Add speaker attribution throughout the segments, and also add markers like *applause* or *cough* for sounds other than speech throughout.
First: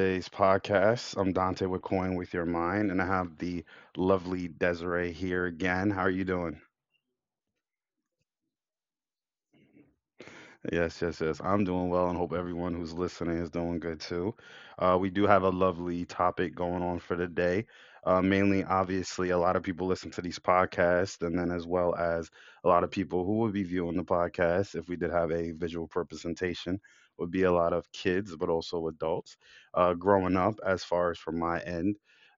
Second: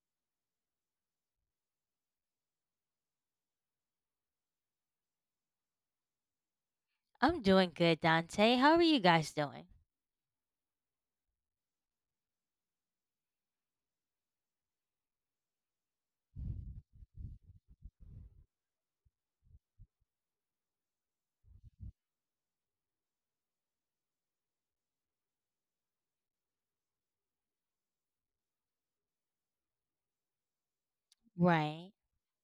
Speaker 1: today's podcast. I'm Dante with Coin with Your Mind, and I have the lovely Desiree here again. How are you doing?
Speaker 2: I'm doing good, Dante. How are you guys doing?
Speaker 1: Yes, yes, yes. I'm doing well and hope everyone who's listening is doing good too. We do have a lovely topic going on for today. Mainly, obviously, a lot of people listen to these podcasts, and then as well as a lot of people who would be viewing the podcast if we did have a visual representation would be a lot of kids, but also adults. Growing up, as far as from my
Speaker 2: Right,
Speaker 1: end,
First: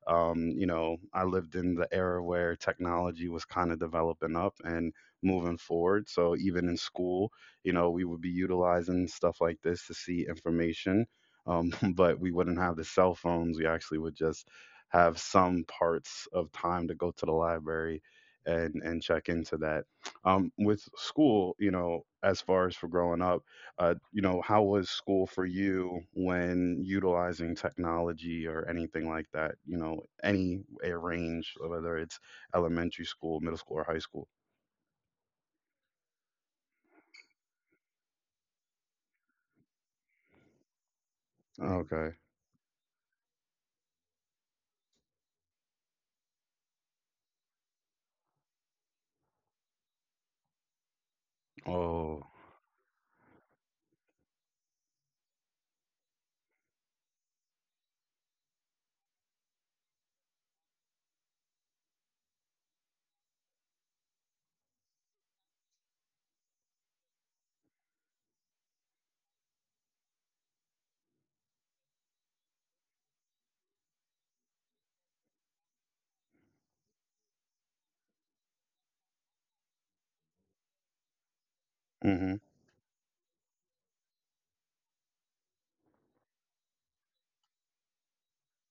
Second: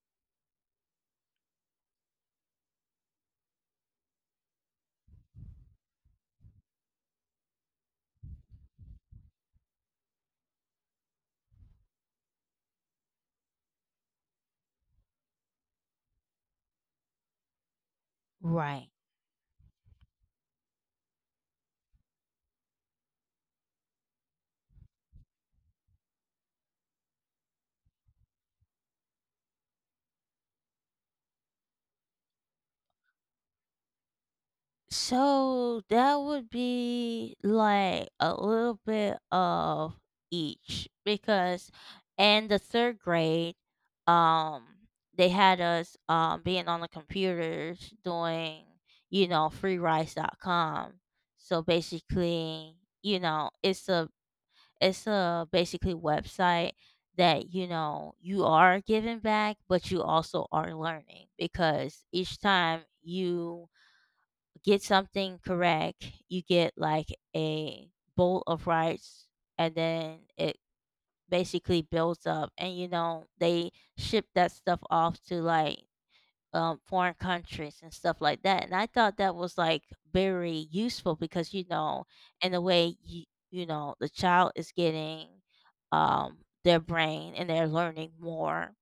Speaker 1: you know, I lived in the era where technology was kind of developing up and moving forward. So even in school, you know, we would be utilizing stuff like this to see information, *laughs* but we wouldn't have the cell phones. We actually would just have some parts of time to go to the library and
Speaker 2: right.
Speaker 1: and check into that. With school, you know, as far as for growing up, you know, how was school for you when utilizing technology or anything like that? You know, any a range, whether it's elementary school, middle school, or high school.
Speaker 2: So that would be like a little bit of each because
Speaker 1: Okay.
Speaker 2: in the third grade, um, they had us being on the computers doing, freerice.com. So
Speaker 1: Oh.
Speaker 2: basically, you know, it's a It's a basically website that you are giving back, but you also are learning because each time you get something correct, you get like a bowl of rice, and then it basically builds up. And they ship that stuff off to like foreign countries and stuff like that. And I thought that was like very useful because,
Speaker 1: Mm-hmm.
Speaker 2: in the way the child is getting um, their brain and they're learning more,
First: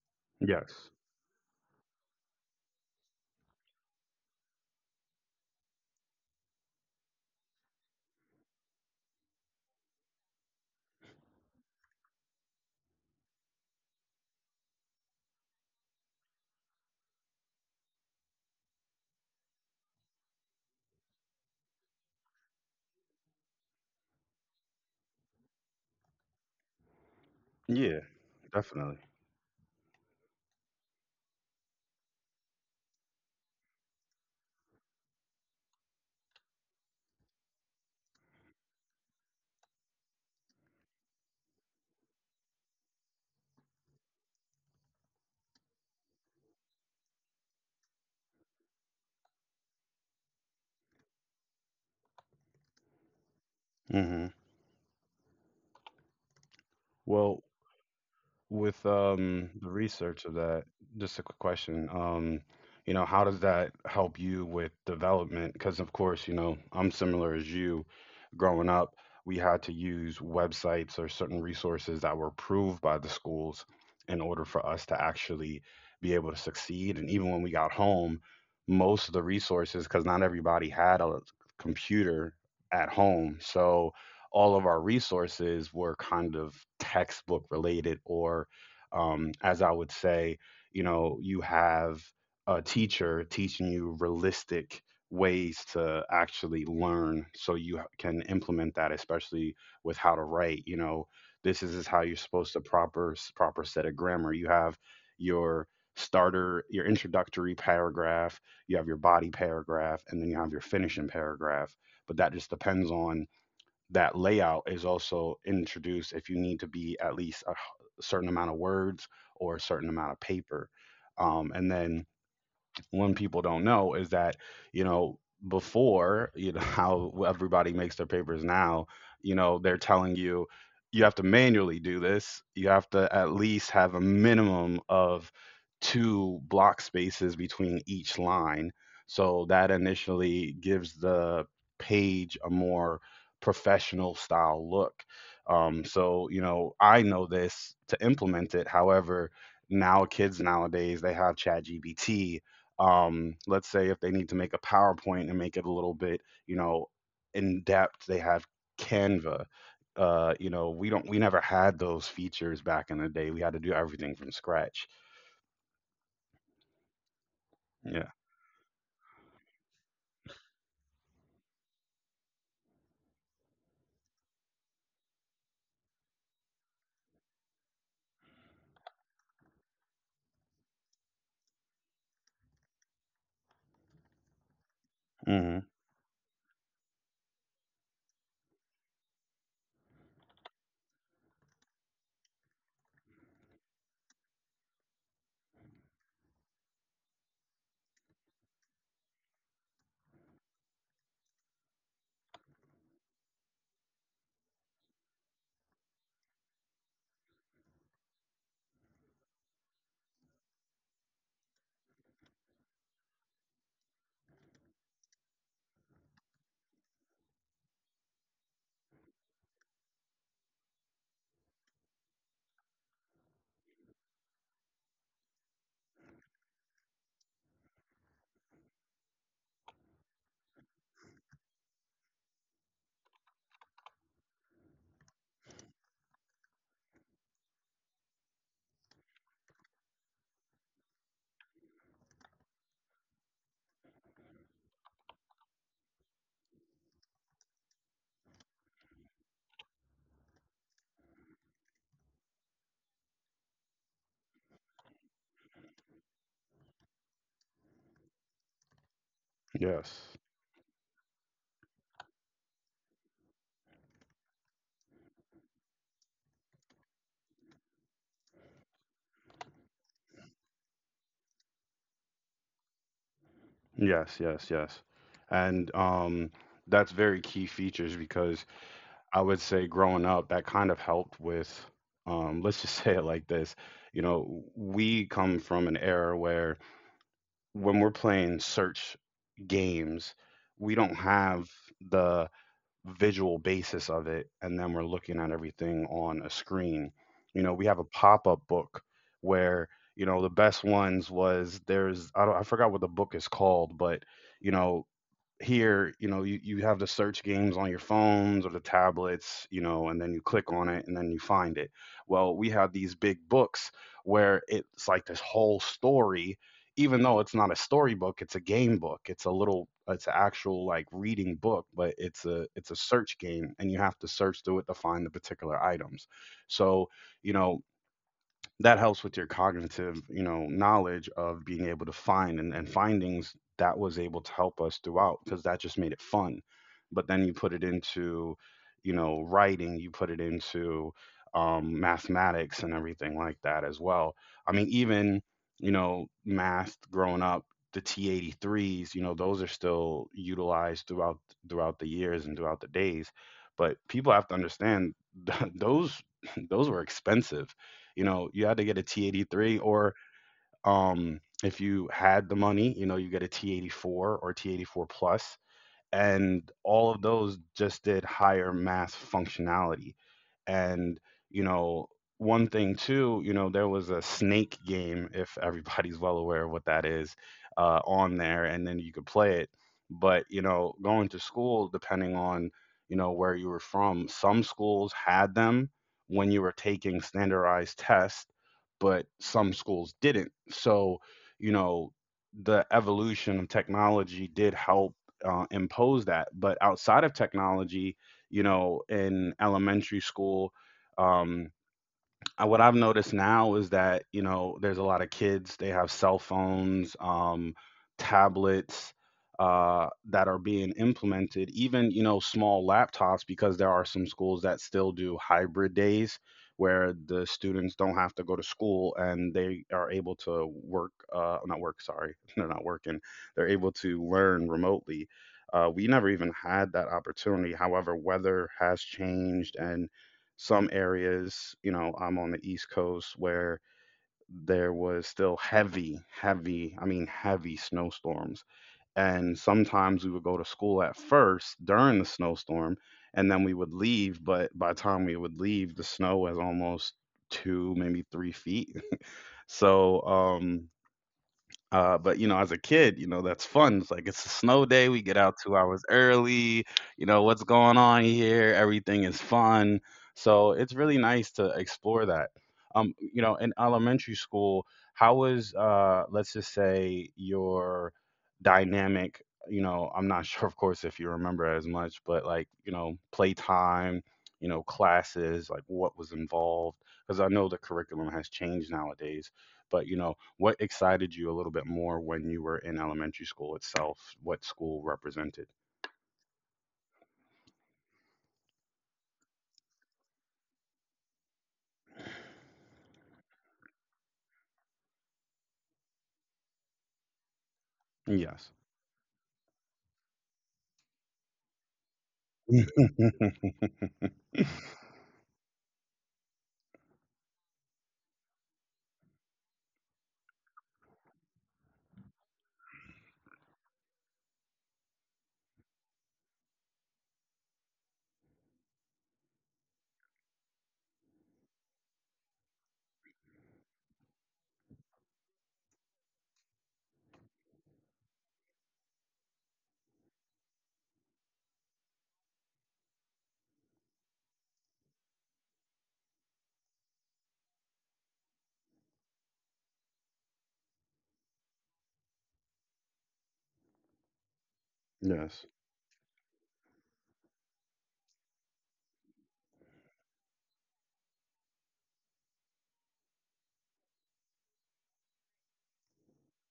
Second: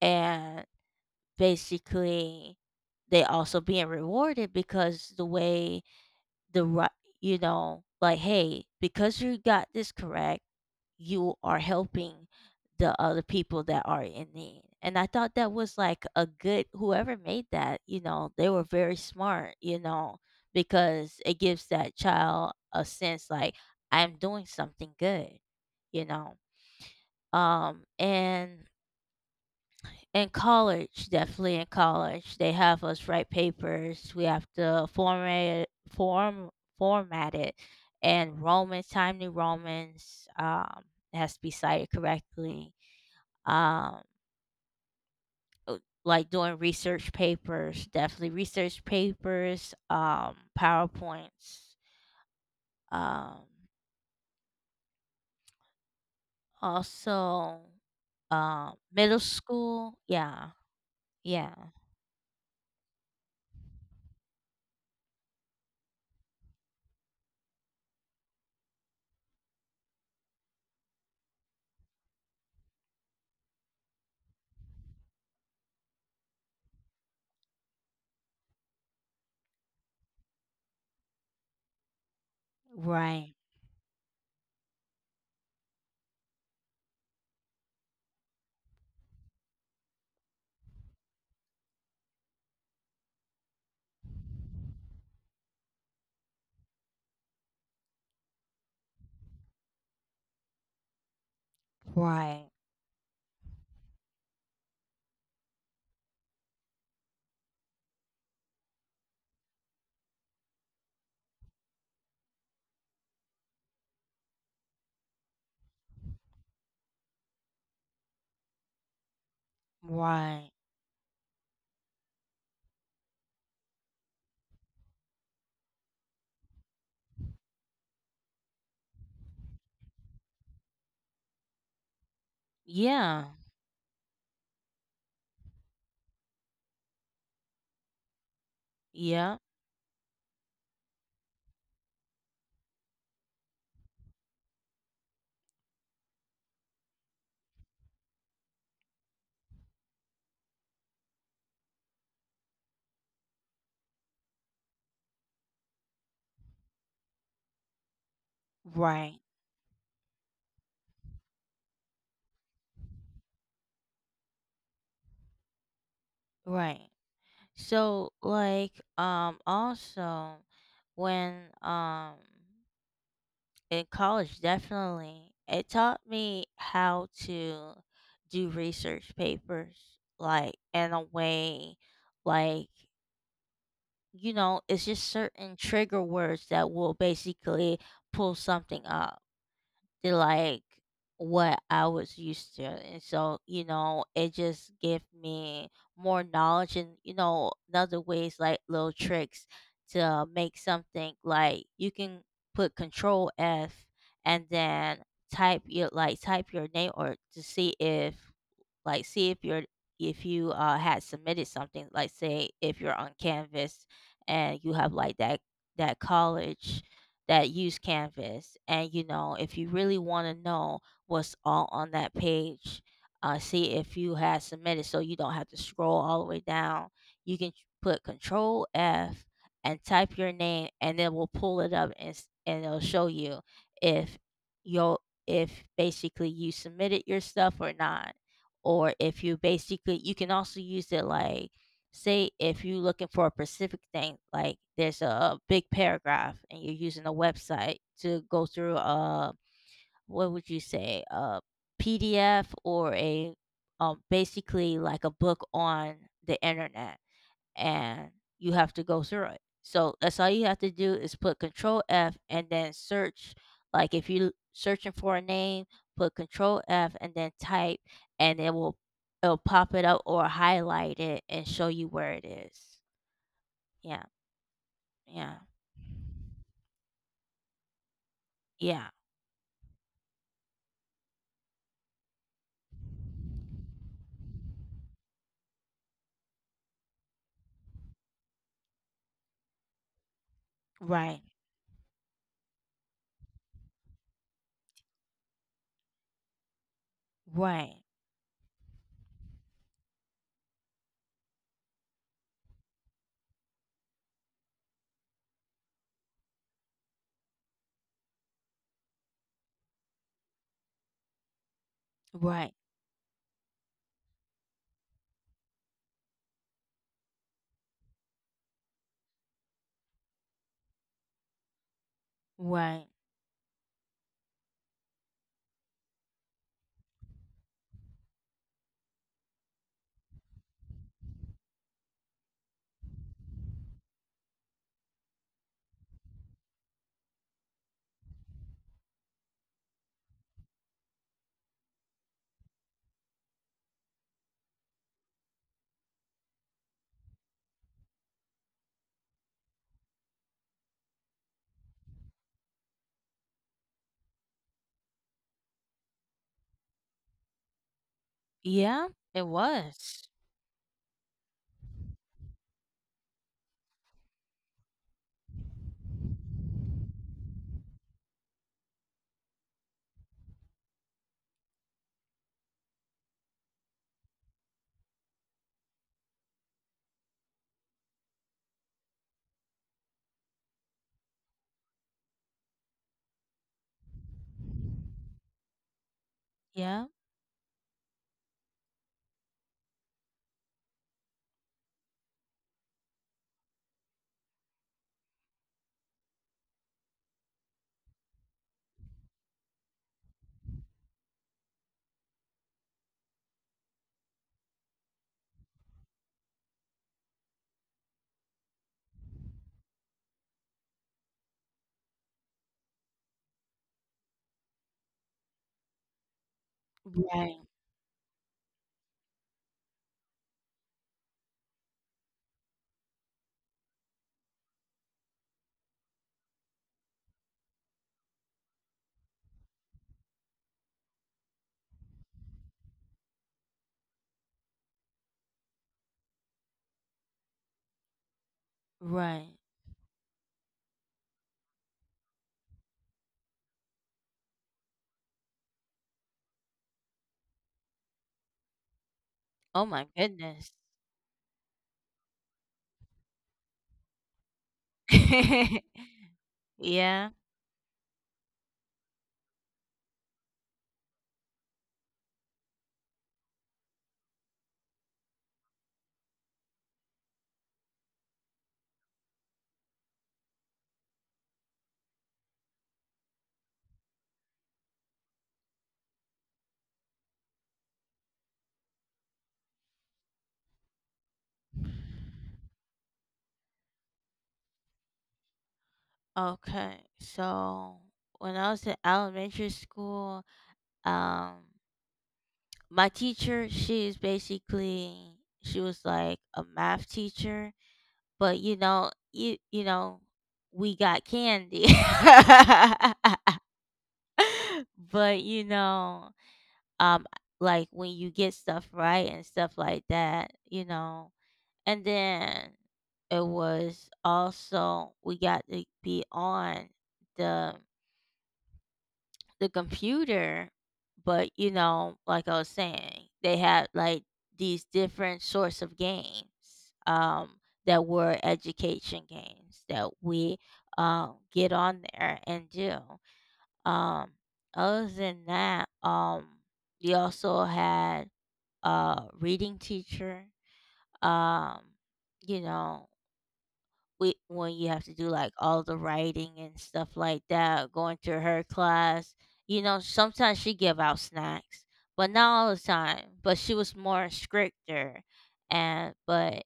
Speaker 2: and
Speaker 1: Yes.
Speaker 2: basically they also being rewarded because the way the ri- like, hey, because you got this correct you are helping the other people that are in need. And I thought that was like a good whoever made that, they were very smart, because it gives that child a sense like I'm doing something good, you know. Um
Speaker 1: Yeah,
Speaker 2: and
Speaker 1: definitely.
Speaker 2: in college, definitely in college, they have us write papers. We have to format it and Romans, Times New Romans, has to be cited correctly, um uh, like doing research papers, definitely research papers, powerpoints, um
Speaker 1: hmm Well,
Speaker 2: also,
Speaker 1: with
Speaker 2: middle
Speaker 1: the
Speaker 2: school.
Speaker 1: research of
Speaker 2: Yeah,
Speaker 1: that, just a quick
Speaker 2: yeah.
Speaker 1: question. You know, how does that help you with development? Because of course, you know, I'm similar as you. Growing up, we had to use websites or certain resources that were approved by the schools in order for us to actually be able to succeed. And even when we got home, most of the resources, because not everybody had a computer at
Speaker 2: Right,
Speaker 1: home, so all of our resources were kind of textbook related or as I would say, you know, you have a teacher teaching you realistic ways to actually learn so you can implement that, especially with how to write. You know, this is how you're supposed
Speaker 2: right,
Speaker 1: to proper set of grammar. You have your starter, your introductory paragraph, you have your body paragraph, and then you have your finishing paragraph. But that just depends on that layout is also introduced if you need to be at least a certain amount of words or a certain amount of
Speaker 2: right.
Speaker 1: paper. And then when people don't know is that, you know, before you know *laughs* how everybody makes their papers now, you know, they're telling you you have to manually do this. You have to
Speaker 2: Yeah,
Speaker 1: at least have a minimum of two block spaces between each line,
Speaker 2: yeah.
Speaker 1: so that initially gives the page a more professional style look. So you know I know this to implement it. However, now kids nowadays, they have ChatGPT. Let's say if they need to make a PowerPoint and make it a little bit, you know, in depth, they have
Speaker 2: Right,
Speaker 1: Canva. You know, we never had those features back in the day. We had to do everything from scratch.
Speaker 2: right.
Speaker 1: Yeah.
Speaker 2: So, like, also when um in college definitely it taught me how to do research papers, like, in a way, like, it's just
Speaker 1: hmm
Speaker 2: certain trigger words that will basically pull something up to like what I was used to. And so, it just gave me more knowledge and, another ways, like little tricks to make something like you can put control F and then type your name, or to see if, see if you're, if you had submitted something, like, say if you're on canvas and you have like that college that use Canvas. And, if you really want to know what's all on that page, see if you had submitted so you don't have to scroll all the way down. You can put Control F and type your name, and then we will pull it up, and, and it'll show you if you if basically you submitted your stuff or not. Or if you basically you can also use it like, say if you're looking for a specific thing, like there's a big paragraph and you're using a website to go through a, what would you say, a PDF or a basically like a book on the internet and you have to go through it. So
Speaker 1: Yes.
Speaker 2: that's all you have to do is put control F and then search. Like if you're searching for a name, put control F and then type, and it will it'll pop it up or highlight it and show you where it is. Yeah.
Speaker 1: Yes. Yes. Yes.
Speaker 2: Yeah.
Speaker 1: And that's very key features because
Speaker 2: Yeah.
Speaker 1: I would say growing up, that kind of helped with, let's just *laughs* say it like this. You know, we come from an era where when we're playing search games, we don't
Speaker 2: Right.
Speaker 1: have the visual basis of it, and then we're looking at everything on a screen. You know, we have
Speaker 2: Right.
Speaker 1: a pop-up book where, you know, the best ones was there's I don't I forgot what the book is called, but you know, here you know you have the search games on your phones or the tablets, you know, and then you click on it and then you find it. Well, we
Speaker 2: Right.
Speaker 1: have these big books where it's like this whole story, even though it's not a storybook, it's a game book. It's a little It's an actual like reading book, but it's a
Speaker 2: Right.
Speaker 1: search game, and you have to search through it to find the particular items. So you know that helps with your cognitive, you know, knowledge of being able to find, and findings that was able to help us throughout because that just made it fun. But then you put it into, you know, writing. You put it into, mathematics and everything like that as well. I mean, even, you know, math growing up, the T83s, you know, those are still utilized throughout the years and throughout the days. But people have to understand *laughs* those those were expensive. You know, you had to get a
Speaker 2: Yeah. It
Speaker 1: T83, or
Speaker 2: was.
Speaker 1: if you had the money, you know, you get a T84 or T84 plus. And all of those just did higher mass functionality and, you know, one thing too, you know, there was a snake game, if everybody's well aware of what that is, on there, and then you could play it. But, you know, going to school, depending on, you know, where you were from, some schools had them when you were
Speaker 2: Yeah.
Speaker 1: taking standardized tests, but some schools didn't. So, you know, the evolution of technology did help impose that. But outside of technology, you know, in elementary school. Um, what I've noticed now is that, you know, there's a lot of kids. They have cell phones, tablets that are being implemented. Even, you know, small laptops, because there are some schools that still do hybrid days where the
Speaker 2: Right.
Speaker 1: students don't have to go to school and they are able to work. Not work. Sorry, *laughs* they're not working. They're able to learn remotely. We never even had that opportunity. However, weather has changed, and some areas, you know, I'm on the East Coast where there was still heavy, heavy, I mean, heavy snowstorms.
Speaker 2: Right.
Speaker 1: And sometimes we would go to school at first during the snowstorm, and then we would leave. But by the time we would leave, the snow was almost two, maybe three feet.
Speaker 2: Oh my
Speaker 1: So,
Speaker 2: goodness.
Speaker 1: but you know, as a kid, you know, that's fun. It's like it's a snow day. We get out two hours
Speaker 2: *laughs*
Speaker 1: early. You
Speaker 2: Yeah.
Speaker 1: know, what's going on here? Everything is fun. So it's really nice to explore that. You know, in elementary school, how was, let's just say, your dynamic? You know, I'm not *laughs* sure, of course, if you remember as much, but like, you know, playtime, you know, classes, like what was involved, because I know the curriculum has changed nowadays. But you know, what excited you a little bit more when you were in elementary school itself? What school represented?
Speaker 2: Okay, so when I was in elementary school, um, my teacher, she's basically she was like a math teacher, but,
Speaker 1: Yes.
Speaker 2: we got candy.
Speaker 1: *laughs*
Speaker 2: *laughs* But, um, like when you get stuff right and stuff like that, and then it was also we got to be on the the computer. But, like I was saying, they had like these different sorts of games, that were education games that we, get on there and do. Um, other than that, we also had a reading teacher. Um, you know, we when you have to do like
Speaker 1: yes.
Speaker 2: all the writing and stuff like that, going to her class. You know, sometimes she give out snacks, but not all the time. But she was more stricter, and but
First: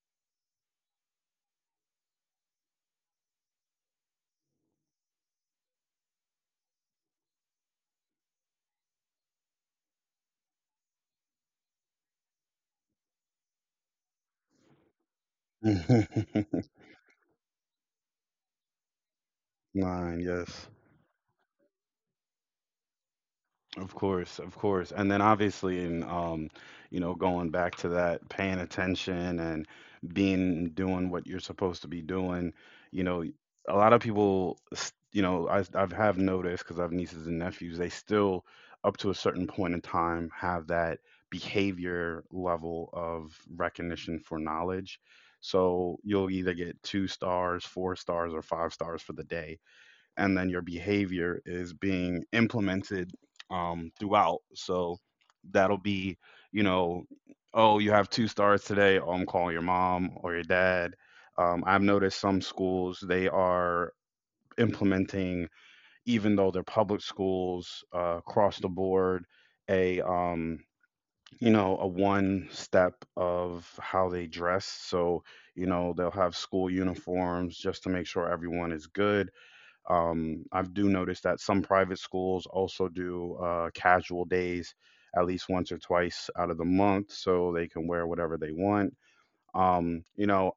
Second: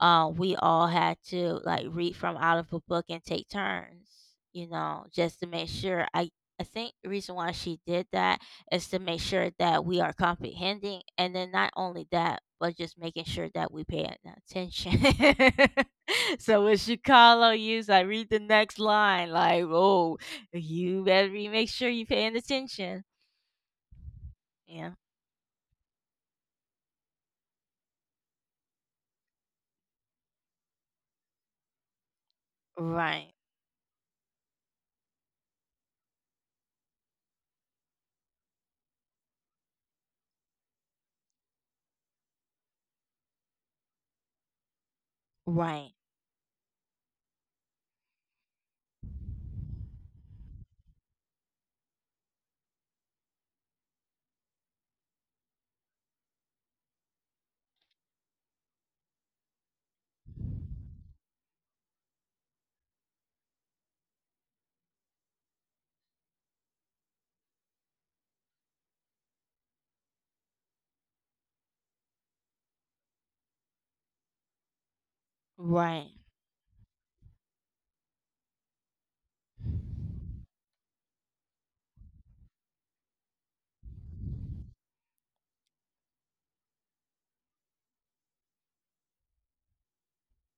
Speaker 2: we all had to like read from out of a book and take turns. You know, just to make sure. I think the reason why she did that is to make sure that we are comprehending, and then not only that, but just making sure that we pay attention. *laughs* *laughs*
Speaker 1: *laughs*
Speaker 2: So when she call on you, so I read the next line, like, oh,
Speaker 1: Nine, yes.
Speaker 2: you better be make sure you paying attention.
Speaker 1: Of course, of course.
Speaker 2: Yeah.
Speaker 1: And then obviously in you know, going back to that paying attention and being doing what you're supposed to be doing, you know,
Speaker 2: Right.
Speaker 1: a lot of people, you know, I I've have noticed because I have nieces and nephews, they still up to a certain point in time have that behavior level of recognition for knowledge.
Speaker 2: Right.
Speaker 1: So you'll either get two stars, four stars, or five stars for the day, and then your behavior is being implemented throughout. So that'll be, you know, oh, you have two stars today. Oh, I'm calling your mom or your dad. I've noticed some schools they are implementing, even though they're public schools across the board, a you know, a one step of how they dress. So you know
Speaker 2: Right.
Speaker 1: they'll have school uniforms just to make sure everyone is good. I do notice that some private schools also do casual days at least once or twice out of the month, so they can wear whatever they want. You know,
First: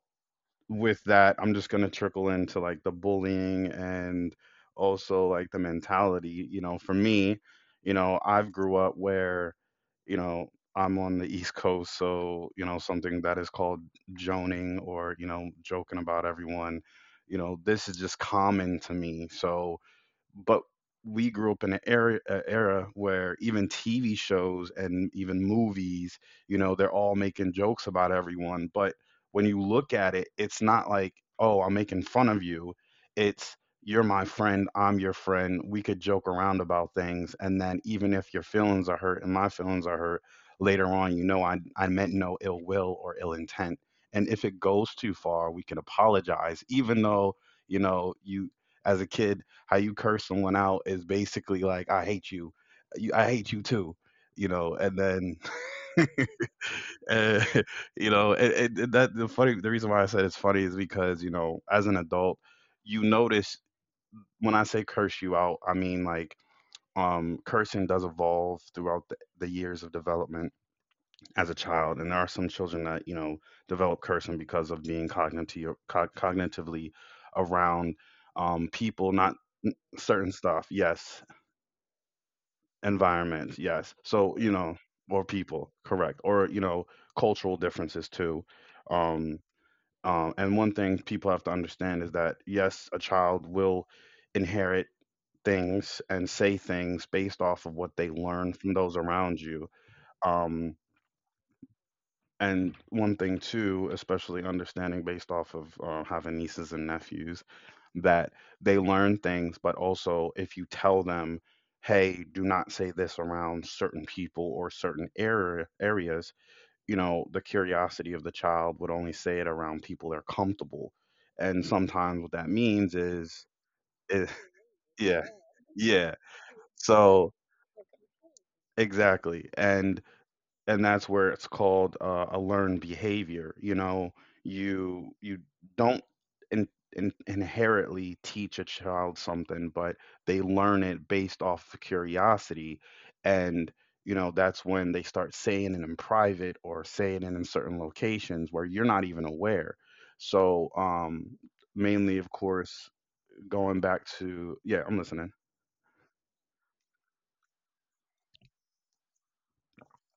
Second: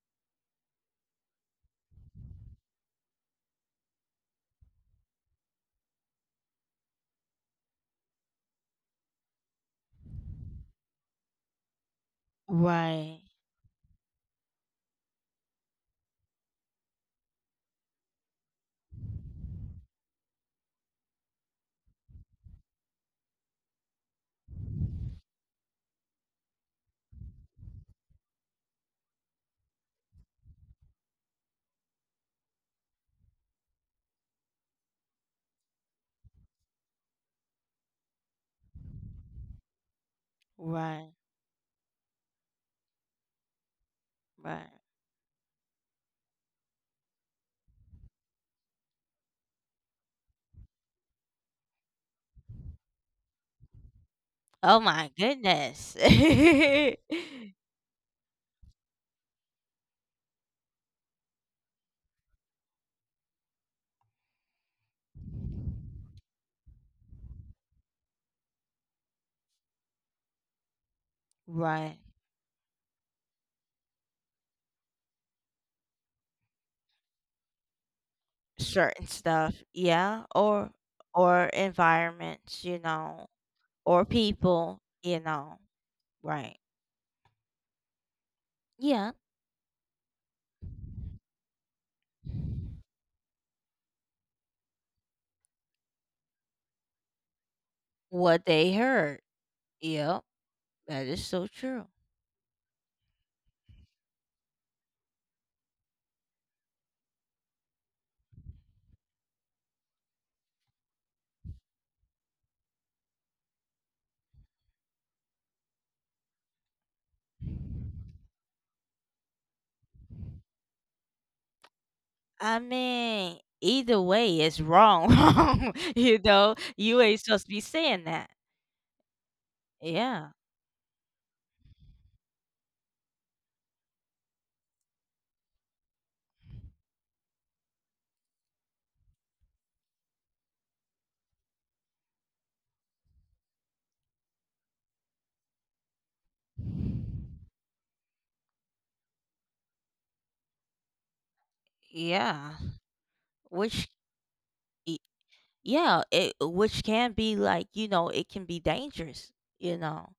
Speaker 1: with that, I'm just gonna trickle into like the bullying and also like the mentality. You know, for me, you know, I've grew up where, you know, I'm on the East Coast, so you know
Speaker 2: Right.
Speaker 1: something that is called joning, or you know, joking about everyone. You know, this is just common to me, so but we grew up in an era a era where even TV shows and even movies, you know, they're all making jokes about everyone. But when you look at it, it's not like, oh, I'm making fun of you. It's you're my friend, I'm your friend. We could joke around about things, and then even if your feelings are hurt and my feelings are hurt, later
Speaker 2: Right.
Speaker 1: on, you know, I meant no ill will or ill intent. And if it
Speaker 2: Right.
Speaker 1: goes too far, we can apologize, even though you know you, as a kid, how you curse someone out is basically like, I hate you. You I hate you too. You know,
Speaker 2: Oh
Speaker 1: and
Speaker 2: my
Speaker 1: then,
Speaker 2: goodness.
Speaker 1: *laughs* uh, *laughs* you know, and the reason why I said it's funny is because, you know, as an adult, you notice when I say curse you out, I mean like, cursing does evolve throughout the years of development as a
Speaker 2: *laughs* Right.
Speaker 1: child. And there are some children that, you know, develop cursing because of being cognitively around
Speaker 2: Certain
Speaker 1: people, not
Speaker 2: stuff. Yeah.
Speaker 1: certain stuff.
Speaker 2: Or
Speaker 1: Yes,
Speaker 2: or environments,
Speaker 1: environments, yes,
Speaker 2: or
Speaker 1: so you know,
Speaker 2: people, you
Speaker 1: or
Speaker 2: know.
Speaker 1: people, correct, or
Speaker 2: Right.
Speaker 1: you know, cultural differences too.
Speaker 2: Yeah.
Speaker 1: um, and one thing people have to understand is that yes, a child will inherit things and say things based off of what they
Speaker 2: What
Speaker 1: learn from
Speaker 2: they
Speaker 1: those
Speaker 2: heard.
Speaker 1: around you.
Speaker 2: Yep.
Speaker 1: Um.
Speaker 2: That is so true.
Speaker 1: And one thing too, especially understanding based off of having nieces and nephews, that they learn things, but also if you tell them, hey, do not say this around certain people or certain areas, you know, the curiosity of the child would only say it around people they're comfortable. And sometimes what that
Speaker 2: I
Speaker 1: means
Speaker 2: mean,
Speaker 1: is,
Speaker 2: either
Speaker 1: is
Speaker 2: way, it's
Speaker 1: *laughs* yeah,
Speaker 2: wrong. *laughs*
Speaker 1: yeah.
Speaker 2: You ain't
Speaker 1: So
Speaker 2: supposed to be saying that.
Speaker 1: exactly. And
Speaker 2: Yeah,
Speaker 1: and that's where it's called a learned behavior, you know. You don't in, inherently teach a child something, but they learn it based off of curiosity. And you know, that's when they start saying it in private or saying it in certain locations where you're not even aware. So mainly of
Speaker 2: yeah.
Speaker 1: course, going
Speaker 2: Which,
Speaker 1: back to, yeah,
Speaker 2: y-
Speaker 1: I'm listening.
Speaker 2: yeah, it which can be, like, it can be dangerous. You know,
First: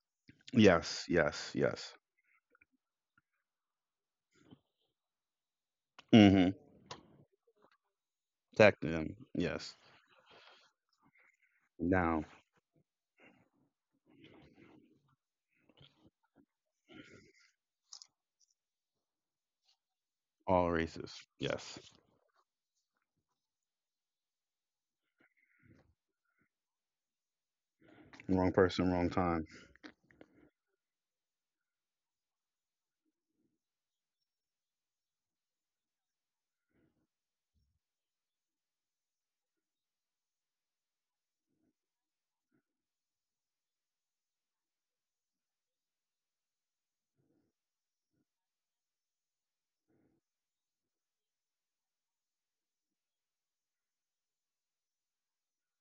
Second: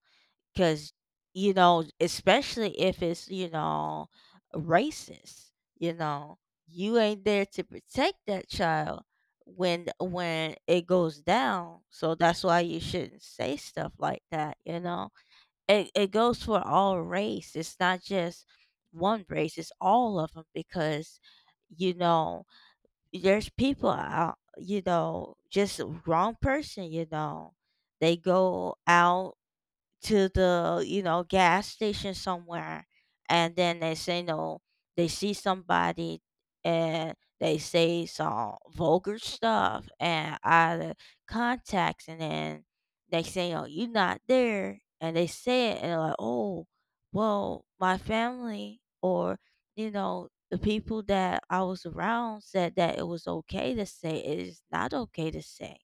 Speaker 2: because
Speaker 1: Yes, yes, yes.
Speaker 2: especially if it's, racist. You know,
Speaker 1: Mm-hmm.
Speaker 2: you ain't there to protect that
Speaker 1: Tech
Speaker 2: child
Speaker 1: them, yes.
Speaker 2: when it goes down. So
Speaker 1: Now.
Speaker 2: that's why you shouldn't say stuff like that. You know it, goes for all race. It's not just one race. It's all of them
Speaker 1: All
Speaker 2: because
Speaker 1: races. Yes.
Speaker 2: you know there's people out. You know, just wrong person. You know, they
Speaker 1: Wrong
Speaker 2: go
Speaker 1: person, wrong
Speaker 2: out
Speaker 1: time.
Speaker 2: to the, gas station somewhere, and then they say, no, they see somebody, and they say some vulgar stuff and out of context. And then they say, oh, you're not there, and they say it, and they're like, oh, well, my family, or, the people that I was around said that it was okay to say. It is not okay to say,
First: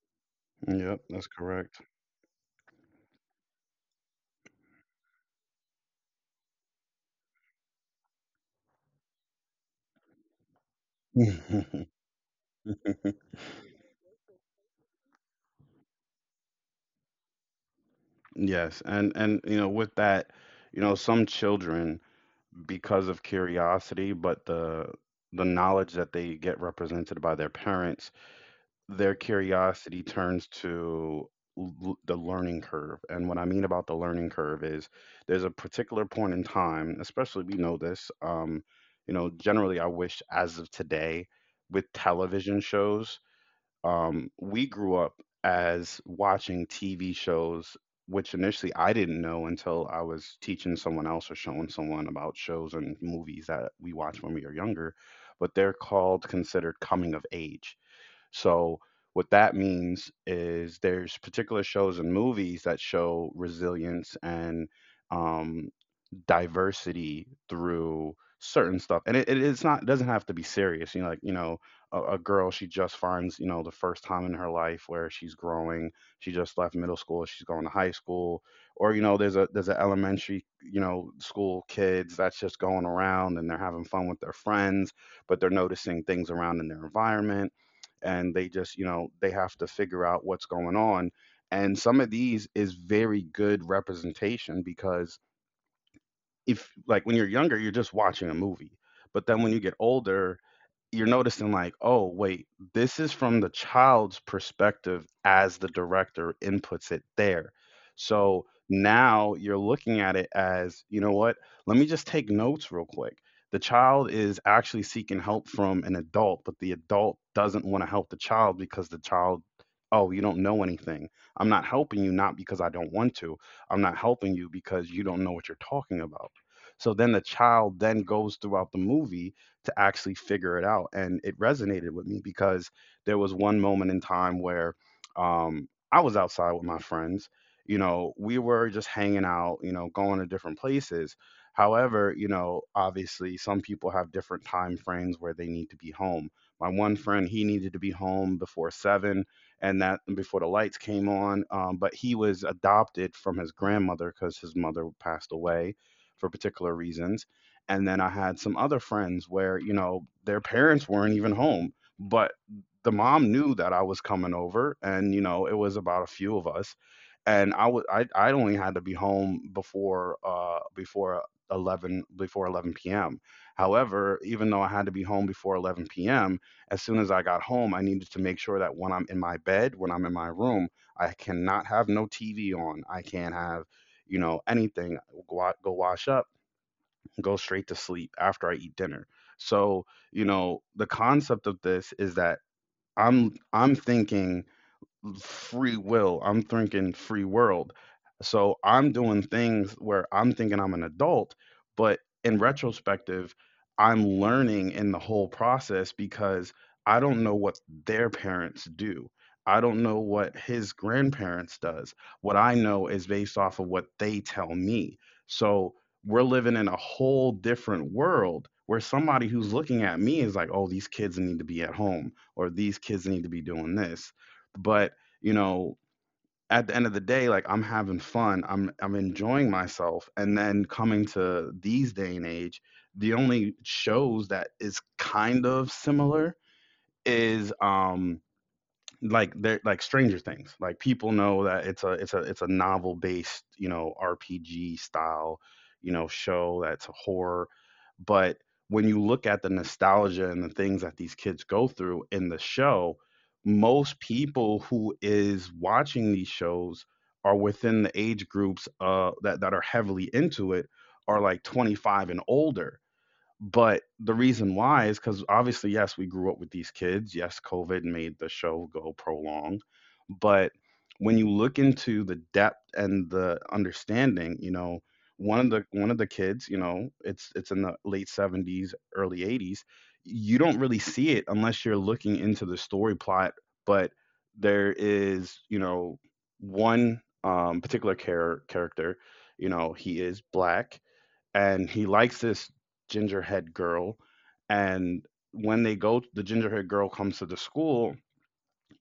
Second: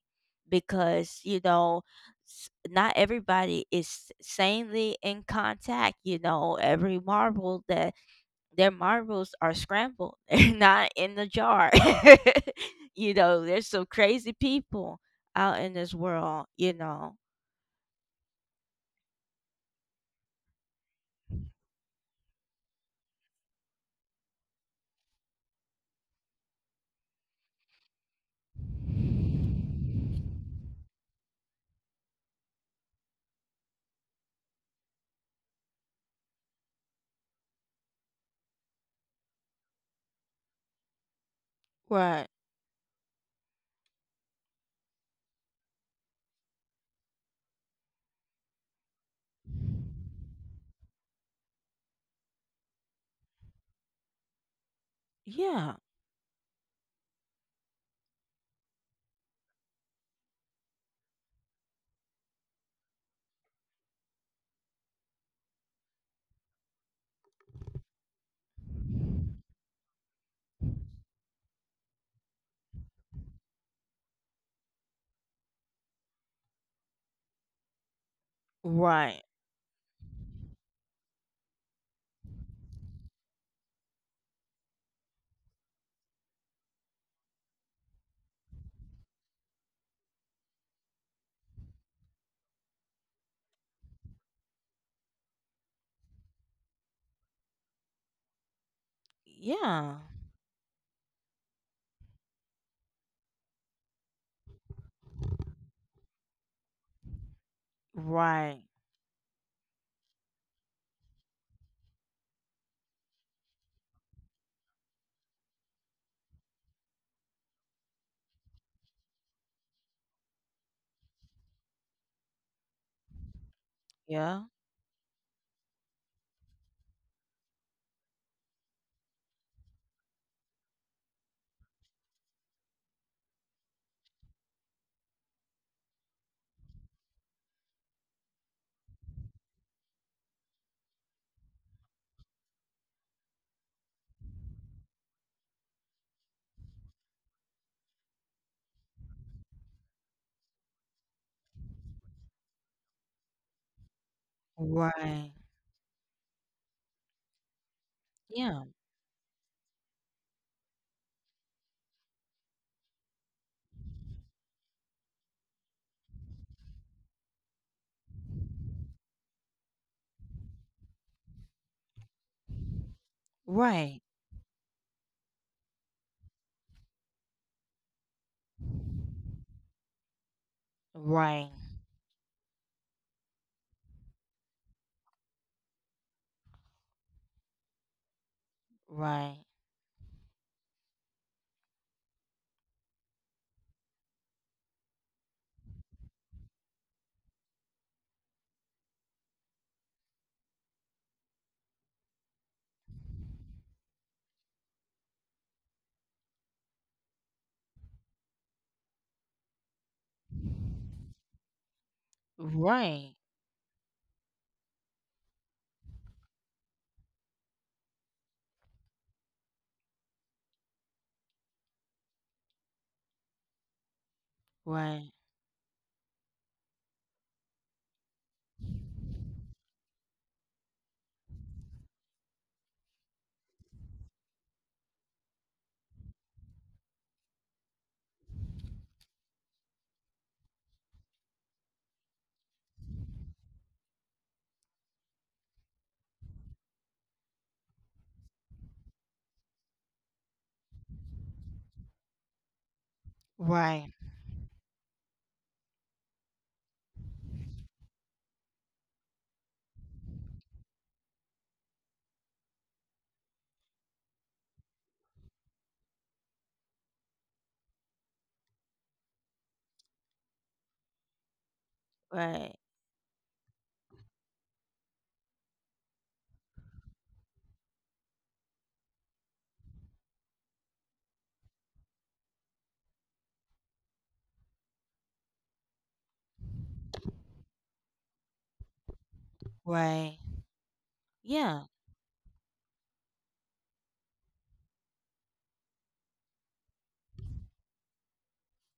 Speaker 1: Yep,
Speaker 2: because,
Speaker 1: that's correct.
Speaker 2: not everybody is sanely in contact. You know, every marble that their marbles are scrambled. *laughs* They're not in the jar.
Speaker 1: *laughs*
Speaker 2: *laughs* There's some crazy people out in this world. You know,
Speaker 1: Yes, and you know, with that, you know, some children, because of curiosity, but the knowledge that they get represented by their parents, their curiosity turns to l- the learning curve. And what I mean about the learning curve is there's a particular point in time, especially we know this, you know, generally, I wish as of today with
Speaker 2: right?
Speaker 1: television shows, we grew up as watching TV shows, which initially I didn't know until I was teaching someone else or showing someone about shows and movies that we watched when we were younger. But they're
Speaker 2: Yeah,
Speaker 1: called considered coming of age. So what that means is there's particular shows and movies that show resilience and um, diversity through certain stuff. And it's not doesn't have to be serious, you know, like, you know, a girl, she just finds, you know, the first time in her life where she's growing. She just left middle school, she's going to high school. Or you know,
Speaker 2: right.
Speaker 1: there's an elementary, you know, school kids that's just going around and they're having fun with their friends, but they're noticing things around in their environment, and they just, you know, they have to figure out what's going on. And some of these is very good representation, because if, like, when you're younger, you're just watching a movie. But then when you get
Speaker 2: Yeah,
Speaker 1: older, you're noticing like, oh, wait, this is from the child's perspective as the director inputs it there. So
Speaker 2: right.
Speaker 1: now you're looking at it as, you know what, let me just take notes real quick. The child is actually seeking help from an adult, but the adult doesn't want to help the child because the child, oh, you don't know anything. I'm not helping you, not because I don't want to. I'm not helping
Speaker 2: Yeah,
Speaker 1: you because you don't know what you're talking about. So then the child then goes throughout the movie to actually figure it out. And it resonated with me because there was one moment in time where I was outside with my friends. You know, we were just hanging out, you know, going to different places. However, you know, obviously some people have different time frames where they need to be home. My one friend, he needed to be home before seven, and that before the lights came on. But he was adopted from his grandmother because his mother passed
Speaker 2: right.
Speaker 1: away for particular reasons, and then I had some
Speaker 2: Yeah,
Speaker 1: other friends where, you know, their parents weren't even home, but the mom knew that I was coming over and, you know, it was about a few of us. And I was I only had to be home before 11 p.m.
Speaker 2: right.
Speaker 1: However, even though I had to be home before 11 p.m., as soon as I got home, I needed to make sure that when I'm in my bed, when I'm in my room, I
Speaker 2: Right.
Speaker 1: cannot have no TV on. I can't have, you know, anything. Go wash up, go straight to sleep after I eat dinner.
Speaker 2: Right.
Speaker 1: So, you know, the concept of this is that I'm thinking free will. I'm thinking free world. So I'm doing things where I'm thinking I'm an adult, but in retrospective, I'm learning in the whole process because I don't know what their parents do. I don't know what his grandparents does. What I know is
Speaker 2: Right.
Speaker 1: based off of what they tell me. So we're living in a whole different world where somebody who's looking at me is like, "Oh, these kids need to be at home or these kids need to be doing this." But
Speaker 2: Right.
Speaker 1: you know, at the end of the day, like, I'm having fun, I'm enjoying myself. And then, coming to these day and age, the only shows that is kind of similar is like Stranger Things. Like, people know that it's a novel based, you know, RPG style, you know, show that's horror. But when you look at the nostalgia and the things that these kids go through in the show,
Speaker 2: Right.
Speaker 1: most people who is watching these shows are within the age groups that are heavily into it, are like 25 and older. But the reason why is because obviously, yes, we grew up with these kids. Yes, COVID made the show go prolong. But when you look into the
Speaker 2: Right.
Speaker 1: depth and the understanding, you know, one of the kids, you know, it's in the late 70s, early 80s. You don't really see it unless you're looking into the story plot, but there is, you know, one particular character, you know, he is
Speaker 2: Right.
Speaker 1: black, and
Speaker 2: Yeah.
Speaker 1: he likes this gingerhead girl. And when they go the gingerhead girl comes to the school,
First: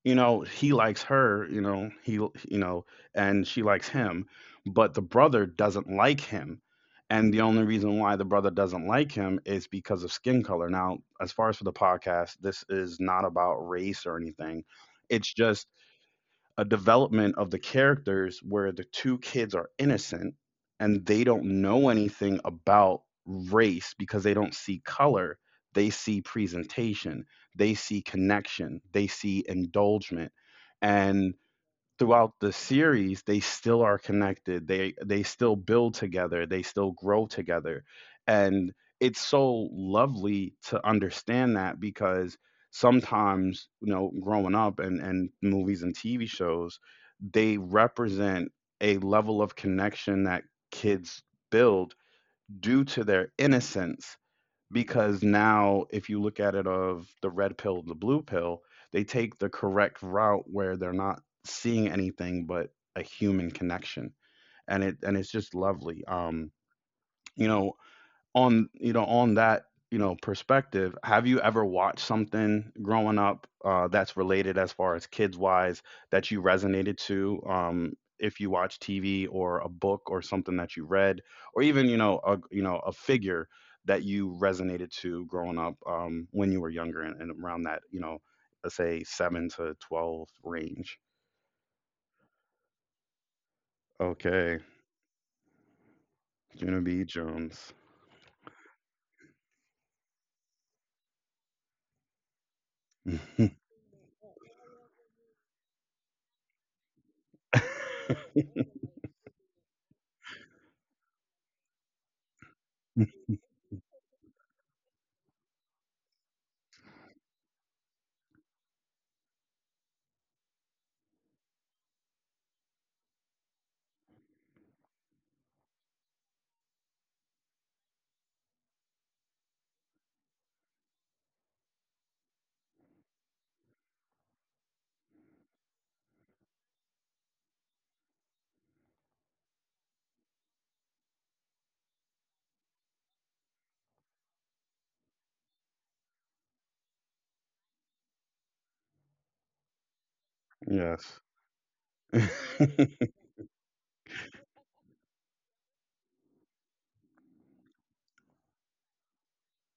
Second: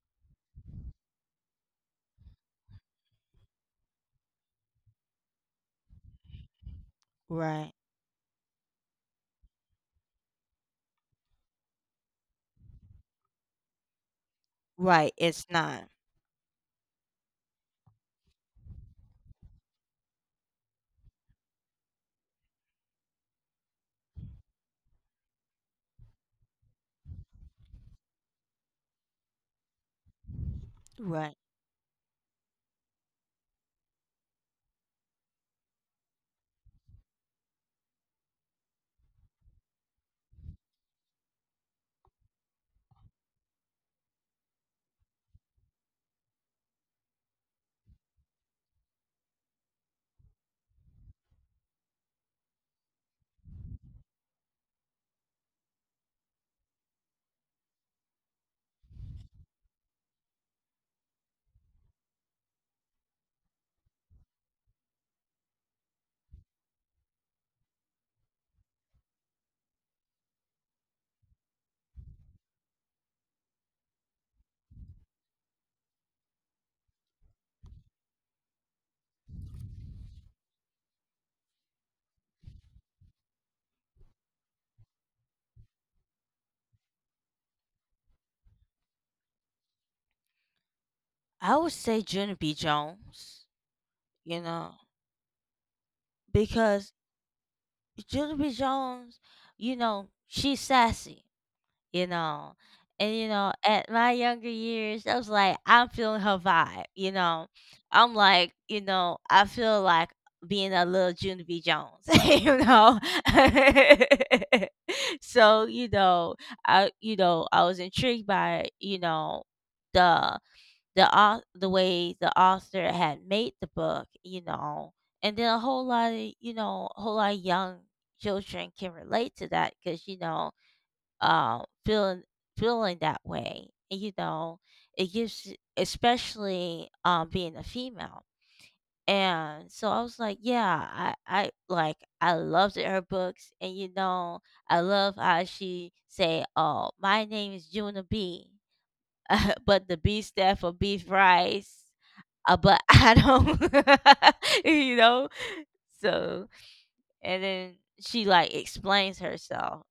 Speaker 1: you know, he likes her, you know, know and she likes him, but the brother doesn't like him. And the only
Speaker 2: Right.
Speaker 1: reason why the brother doesn't like him is because of skin color. Now, as far as for the podcast, this is not about race or anything.
Speaker 2: Right,
Speaker 1: It's
Speaker 2: it's
Speaker 1: just
Speaker 2: not.
Speaker 1: a development of the characters where the two kids are innocent, and they don't know anything about race because they don't see color. They see presentation, they see connection, they see indulgement. And
Speaker 2: Right.
Speaker 1: throughout the series, they still are connected, they still build together, they still grow together. And it's so lovely to understand that, because sometimes, you know, growing up and movies and TV shows, they represent a level of connection that kids build due to their innocence, because now, if you look at it, of the red pill, the blue pill, they take the correct route where they're not seeing anything but a human connection. And it's just lovely. You know, on that, you know, perspective, have you ever watched something growing up, that's related as far as kids wise, that you resonated to? If you watch TV or a book or something that you read, or even, you know, a figure that you resonated to growing up, when you were younger, and, around that, you know, let's say 7 to 12 range.
Speaker 2: I would say Jenna B. Jones, you
Speaker 1: Okay.
Speaker 2: know,
Speaker 1: Gina
Speaker 2: because
Speaker 1: b jones. *laughs*
Speaker 2: Jenna B. Jones, she's sassy, you know. And, at my younger years, I was like, I'm feeling her vibe. I'm like, I feel like being a little Jenna B. Jones. *laughs* *laughs* So, I was intrigued by, the the way the author had made the book, and then, a whole lot of young children can relate to that because, um feeling feeling that way, and, it gives, especially, being a female. And so I was like, yeah, I loved her books. And, I love how she say, "Oh, my name is Juna B," *laughs* but the B stand for beef
Speaker 1: Yes.
Speaker 2: rice, but *laughs* I
Speaker 1: *laughs*
Speaker 2: don't. *laughs* So and then she, like, explains herself.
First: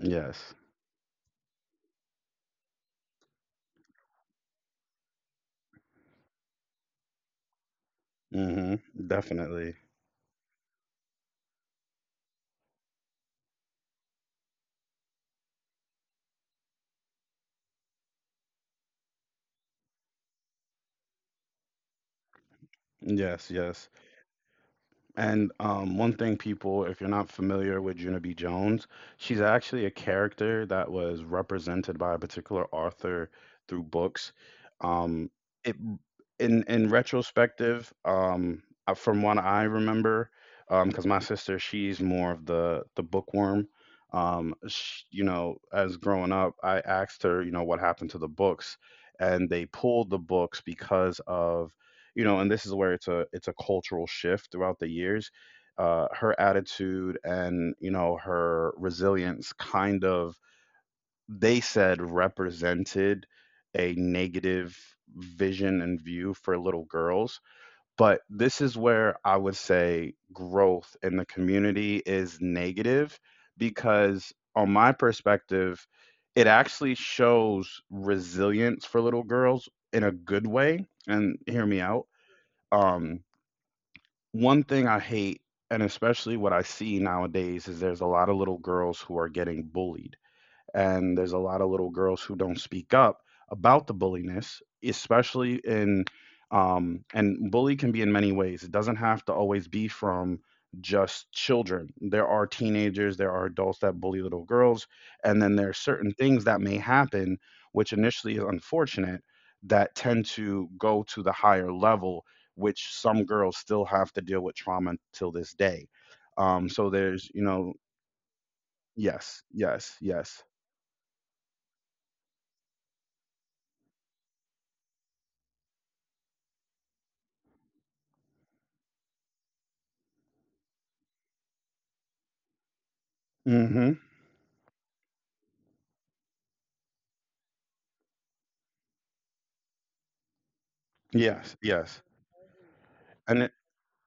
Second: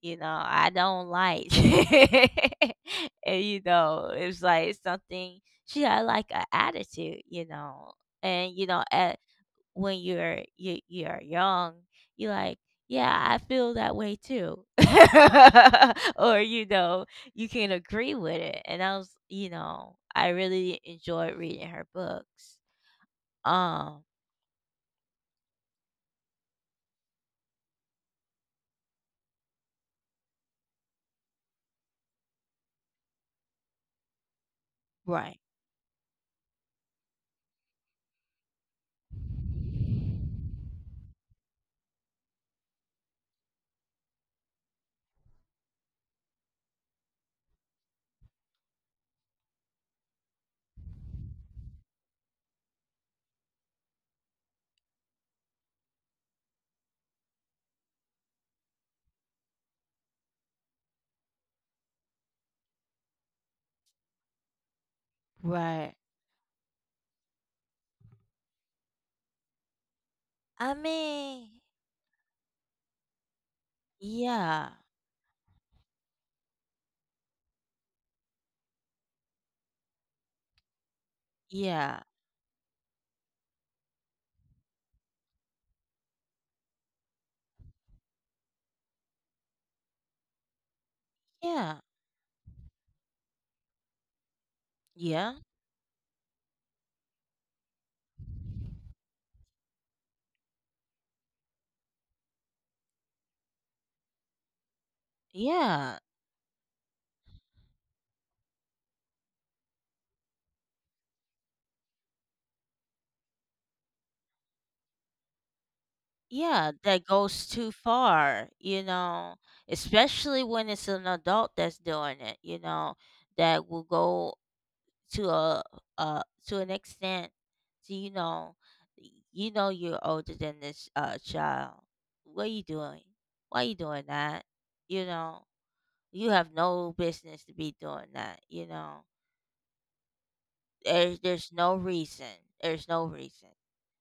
Speaker 2: You know,
Speaker 1: Yes.
Speaker 2: I don't, like, *laughs* and, it was like something she had, like, an attitude. And,
Speaker 1: Mm-hmm,
Speaker 2: at
Speaker 1: definitely.
Speaker 2: when you're you're young, you, like. Yeah, I feel that way too. *laughs* Or, you can agree with it. And I was, you know, I really enjoyed reading her books.
Speaker 1: Yes, yes.
Speaker 2: Um,
Speaker 1: And one thing, people, if you're not familiar with Juno B. Jones, she's actually a character that was represented by a particular author through books.
Speaker 2: right,
Speaker 1: Um, it In retrospective, from what I remember, because my sister, she's more of the bookworm. Sh You know, as growing up, I asked her, you know, what happened to the books, and they pulled the books because of, you know. And this is where it's a cultural shift throughout the years. Her attitude and, you know, her resilience kind of, they said, represented a negative vision
Speaker 2: right.
Speaker 1: and view for little girls. But this is where I would say
Speaker 2: I
Speaker 1: growth in the
Speaker 2: mean,
Speaker 1: community is negative, because
Speaker 2: yeah,
Speaker 1: on my perspective, it actually shows resilience for little girls in a good way. And hear me
Speaker 2: yeah,
Speaker 1: out. um One thing I hate, and especially what I see nowadays, is there's a lot of little girls who are getting bullied, and there's a lot of
Speaker 2: yeah,
Speaker 1: little girls who don't speak up about the bulliness,
Speaker 2: yeah,
Speaker 1: especially in. And bully can be in many ways. It doesn't have to always be from just children. There are teenagers, there are adults that bully little girls, and then there are
Speaker 2: yeah,
Speaker 1: certain things that may happen, which initially is unfortunate, that tend to go to the higher level, which some girls still have to deal with trauma till this day.
Speaker 2: yeah.
Speaker 1: So
Speaker 2: That
Speaker 1: there's, you
Speaker 2: goes too
Speaker 1: know,
Speaker 2: far,
Speaker 1: yes, yes,
Speaker 2: especially
Speaker 1: yes.
Speaker 2: when it's an adult that's doing it, that will go to a, to an extent, to you know y- you know you're older than this child. What are you doing? Why are you
Speaker 1: Mm-hmm.
Speaker 2: doing that? You know, you have no business to be doing that. There's
Speaker 1: Yes,
Speaker 2: no
Speaker 1: yes.
Speaker 2: reason. There's no
Speaker 1: And
Speaker 2: reason.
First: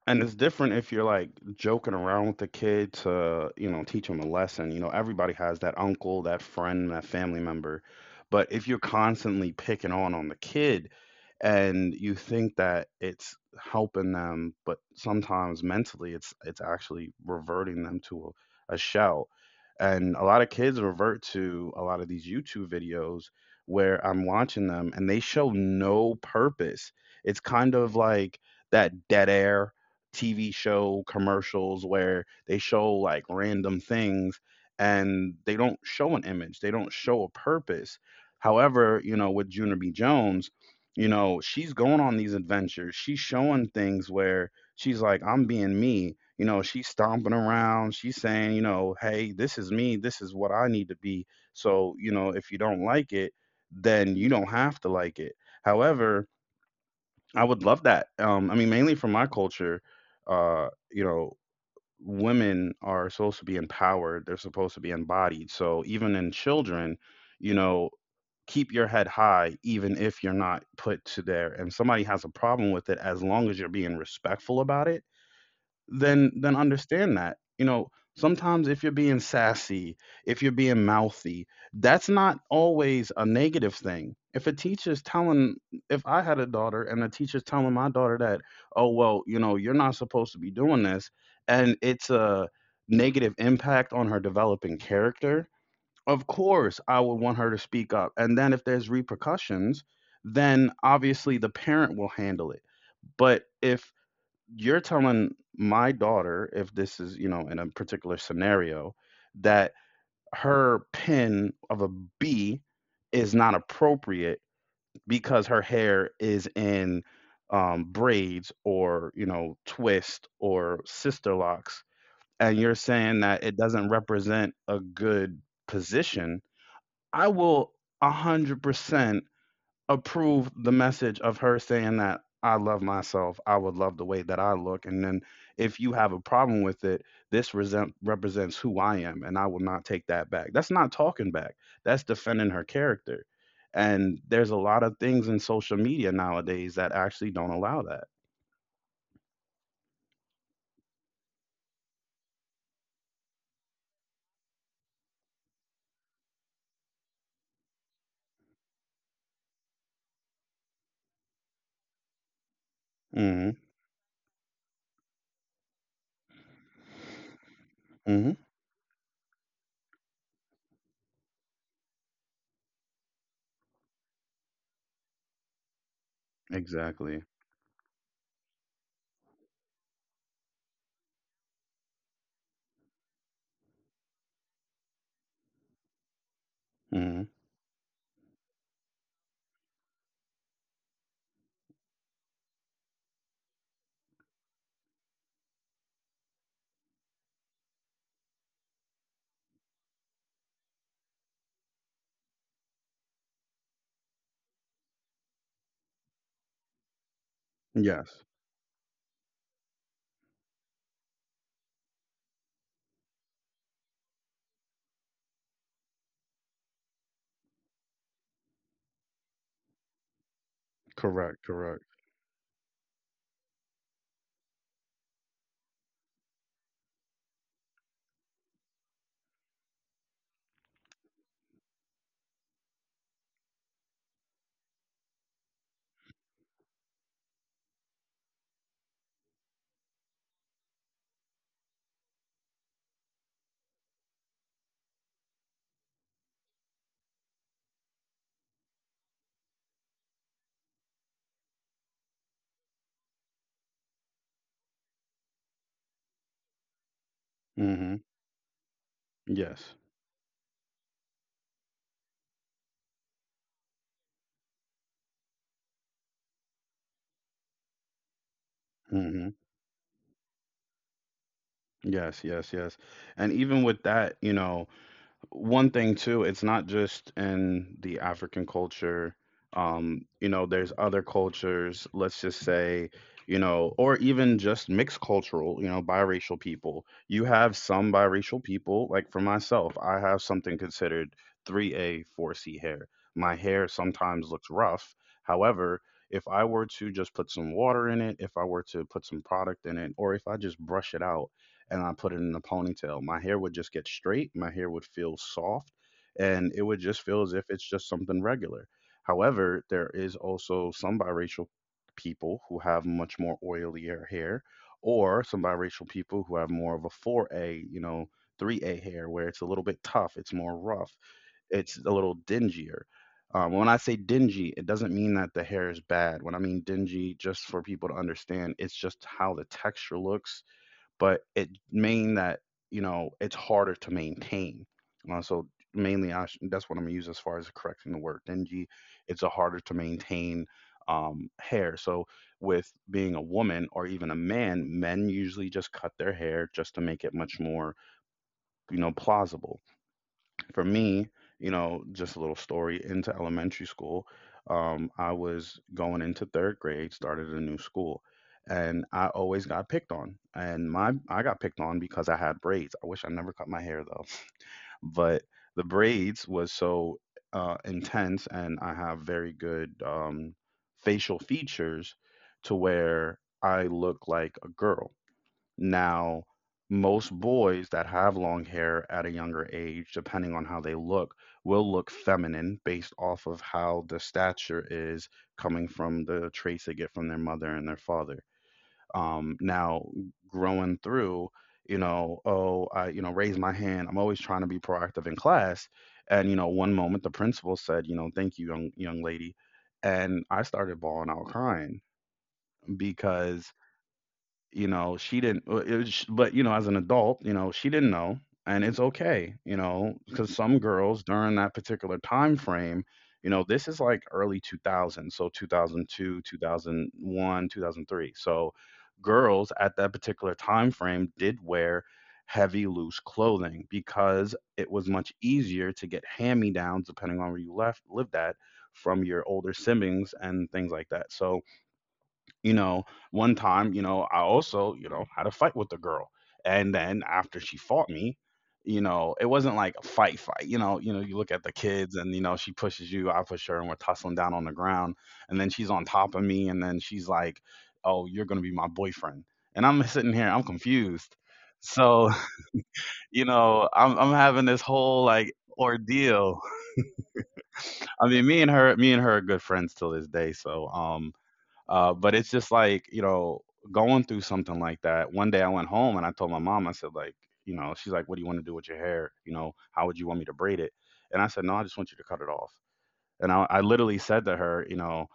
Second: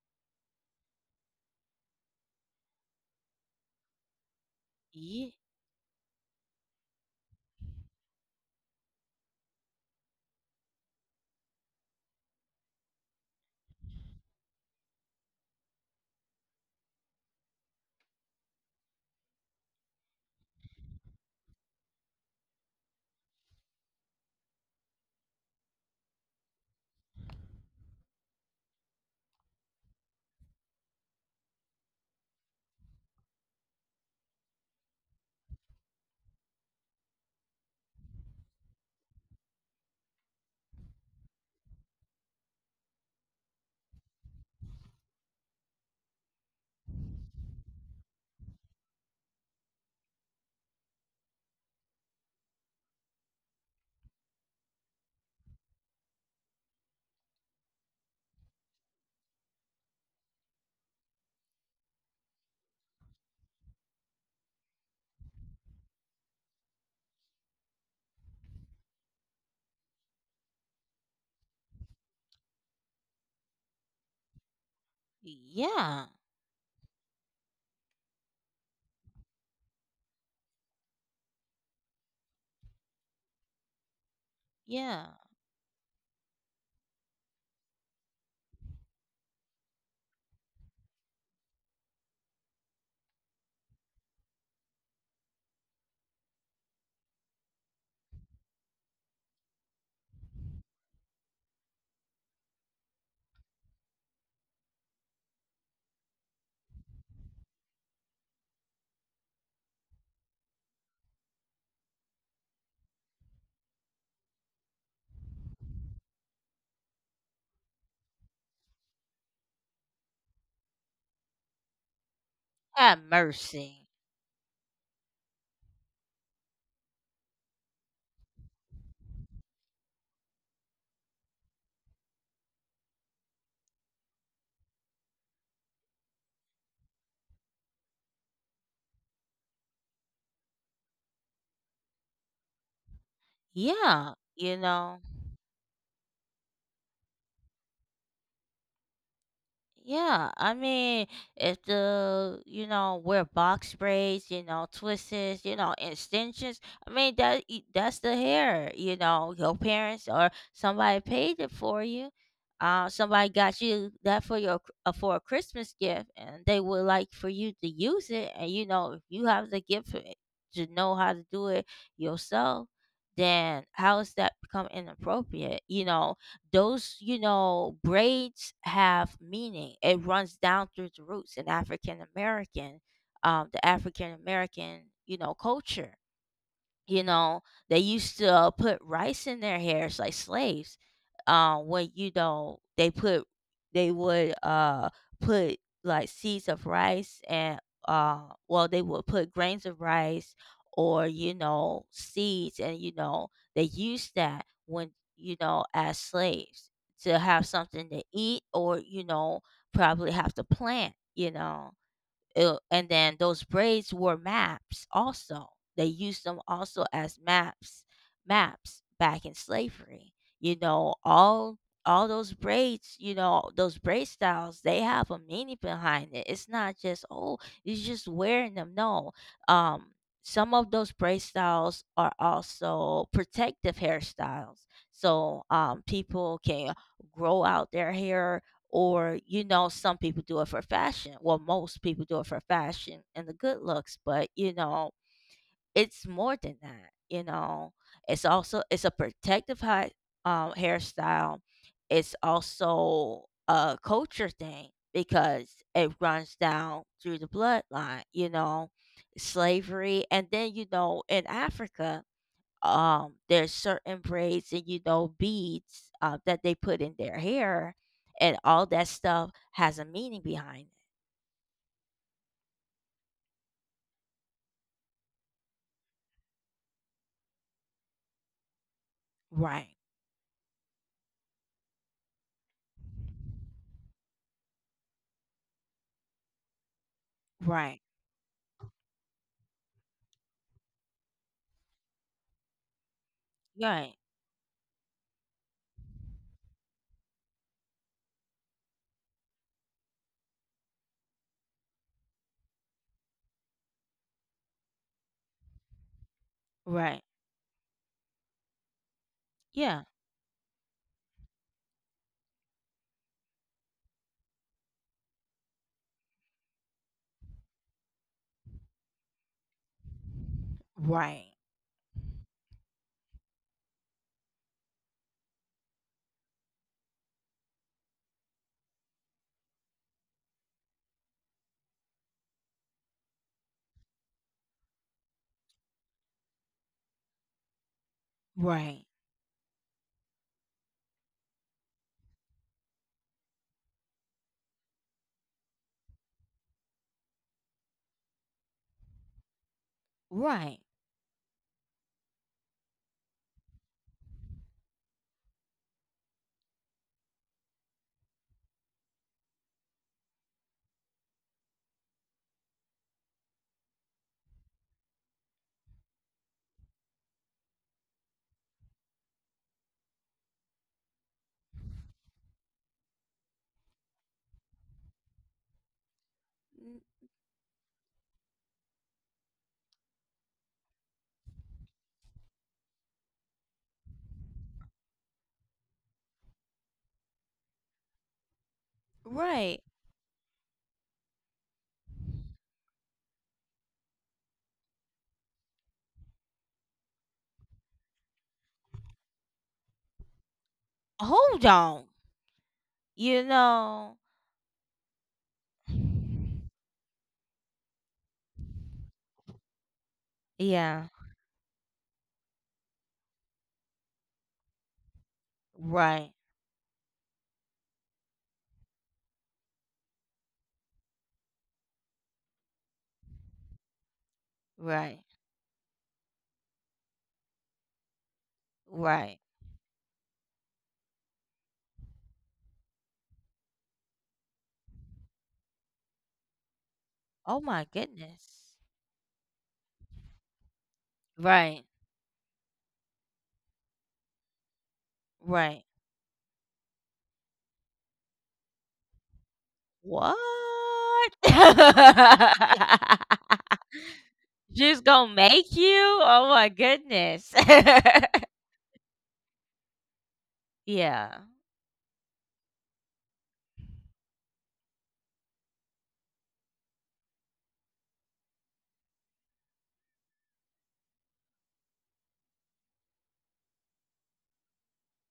Speaker 1: and it's different if you're like joking around with the kid to, you know, teach them a lesson. You know, everybody
Speaker 2: Ye-
Speaker 1: has that uncle, that friend, that family member. But if you're constantly picking on the kid and you think that it's helping them, but sometimes mentally it's actually reverting them to a shell. And a lot of kids revert to a lot of these YouTube videos where I'm watching them and they show no purpose. It's kind of like that dead air TV show commercials where they show like random things and they don't show an image, they don't show a purpose. However, you know, with Junior B. Jones, you know, she's going on these adventures. She's showing things where she's like, I'm being me. You know, she's stomping around. She's saying, you know, hey, this is me. This is what I need to be. So, you know, if you don't like it, then you don't have to like it. However, I would love that. I mean, mainly from my culture, you know, women are supposed to be empowered. They're supposed to be embodied. So even in children, you know, keep your head high, even if you're not put to there. And somebody has a problem with it, as long as you're being respectful about it,
Speaker 2: Yeah,
Speaker 1: then understand that, you know, sometimes if you're being sassy, if you're being mouthy, that's not always a negative thing if a teacher's
Speaker 2: yeah.
Speaker 1: telling, if I had a daughter and a teacher's telling my daughter that, oh well, you know, you're not supposed to be doing this, and it's a negative impact on her developing character, of course I would want her to speak up, and then if there's repercussions, then obviously the parent will handle it. But if you're telling my daughter, if this is, you know, in a particular scenario, that her pin of a B is not appropriate because her hair is in braids or, you know, twist or sister locks, and you're
Speaker 2: Have
Speaker 1: saying that it doesn't
Speaker 2: mercy.
Speaker 1: represent a good position, I will 100% approve the message of her saying that I love myself. I would love the way that I look. And then if you have a problem with it, this represents who I am, and I will not take that back. That's not talking back, that's defending her character.
Speaker 2: Yeah,
Speaker 1: And there's a
Speaker 2: you
Speaker 1: lot of
Speaker 2: know.
Speaker 1: things in social media nowadays that actually don't allow that.
Speaker 2: Yeah, I mean, if the, wear box braids, twists, extensions. I mean that's the hair. Your parents or somebody paid it for you. Somebody
Speaker 1: Hmm.
Speaker 2: got you that for your for a Christmas gift, and they would like for you to use it.
Speaker 1: Hmm.
Speaker 2: And, if you have the gift for it, to know how to do it yourself, then how is that become inappropriate? Those,
Speaker 1: Exactly.
Speaker 2: braids have meaning. It runs down through the roots in African American, the African American, culture. you
Speaker 1: Hmm.
Speaker 2: know they used to, put rice in their hairs like slaves, when, they would put like seeds of rice, and uh well, they would put grains of rice, or, seeds. And, they used that when, as slaves, to have something to
Speaker 1: Yes.
Speaker 2: eat, or, probably have to plant, Ew. And then those braids were maps also. They used them also as maps, maps back in slavery. You know,
Speaker 1: Correct.
Speaker 2: all
Speaker 1: Correct.
Speaker 2: all those braids, those braid styles, they have a meaning behind it. It's not just, "Oh, you're just wearing them." No. Um, some of those braid styles are also protective hairstyles. So, people can grow out their hair, or some people do it for fashion. Well, most people do it for fashion and the good looks. But it's more than that. It's also, it's a protective hairstyle. It's also a culture thing because it runs down through the
Speaker 1: Hmm.
Speaker 2: bloodline,
Speaker 1: Yes.
Speaker 2: slavery, and then in Africa, there's certain braids and beads that they put in their hair, and all that
Speaker 1: Hmm.
Speaker 2: stuff has a meaning behind it.
Speaker 1: Yes. Yes. Yes. And even with that, you know, one thing too, it's not just in the African culture.
Speaker 2: Right,
Speaker 1: Um, you know, there's other cultures. Let's just say, you know, or even just mixed cultural, you know, biracial people. You have
Speaker 2: right,
Speaker 1: some biracial people like, for myself, I have something considered 3a 4c hair. My hair
Speaker 2: right,
Speaker 1: sometimes looks rough. However, if I were to just put some water in it, if I were to put some product in it, or if I just brush it out and I put it in a ponytail, my hair would just get straight, my hair would feel soft, and it
Speaker 2: right.
Speaker 1: would just feel as if it's just something regular.
Speaker 2: Yeah.
Speaker 1: However, there is also some biracial people who have much more oilier hair, or some biracial people who have more of a 4A, you know, 3A hair where it's a little bit tough, it's more rough,
Speaker 2: Right,
Speaker 1: it's a little dingier. When I say dingy, it doesn't mean that the hair is bad. When I mean dingy, just for people to understand, it's just how the texture looks, but it mean that, you know, it's harder to maintain. So mainly, that's what I'm gonna use as far as correcting the word dingy.
Speaker 2: right,
Speaker 1: It's a harder to maintain hair. So with being a woman or even a man, men usually just cut their hair just to make it much more, you know, plausible.
Speaker 2: right.
Speaker 1: For me, you know, just a little story into elementary school. I was going into third grade, started a new school, and I always got picked on. And my I got picked on because I had braids. I wish I never cut my hair though, *laughs* but the braids was so intense, and I have very good facial features to where I look like a girl. Now,
Speaker 2: n-
Speaker 1: most boys that have long hair at a younger age, depending on how they look, will look feminine based off of how the stature is coming from the traits they get from their mother and their father.
Speaker 2: right.
Speaker 1: Now, growing through, you know, oh, you know, raise my hand. I'm always trying to be proactive in class. And, you know, one moment the principal said, you know, thank you, young lady. And I started bawling out
Speaker 2: Hold on.
Speaker 1: crying
Speaker 2: You
Speaker 1: because,
Speaker 2: know.
Speaker 1: you know, she didn't, but you know, as an adult, you know, she didn't know, and it's okay, you know, because some
Speaker 2: Yeah.
Speaker 1: girls during that particular time frame, you know, this is like early 2000s, so
Speaker 2: Right,
Speaker 1: 2002, 2001, 2003. So girls at that particular time frame did wear heavy loose clothing because it was
Speaker 2: right,
Speaker 1: much easier to get hand me downs depending on where you left lived at, from
Speaker 2: right.
Speaker 1: your older siblings and things like that. So, you know, one time, you know, I also, you know, had a fight with the girl, and then
Speaker 2: Oh
Speaker 1: after she
Speaker 2: my
Speaker 1: fought me,
Speaker 2: goodness.
Speaker 1: you know, it wasn't like a fight fight. You know, you know, you look at the
Speaker 2: Right,
Speaker 1: kids and, you know, she pushes you, I push her, and we're tussling down on the ground, and then
Speaker 2: right.
Speaker 1: she's on top of me, and then she's like, oh, you're going to be my boyfriend, and I'm sitting
Speaker 2: What?
Speaker 1: here, I'm confused. So *laughs* you know i'm
Speaker 2: *laughs*
Speaker 1: i'm having this
Speaker 2: She's
Speaker 1: whole
Speaker 2: gonna
Speaker 1: like
Speaker 2: make you? Oh
Speaker 1: ordeal.
Speaker 2: my goodness. *laughs*
Speaker 1: I mean, me and her are good friends till this day.
Speaker 2: Yeah.
Speaker 1: But it's just like, you know, going through something like that. One day I went home and I told my mom, I said, like, you know, she's like, what do you want to do with your hair? You know, how would you want me to braid it? And I said, no, I just want you to cut it off. And I literally said to her, you know,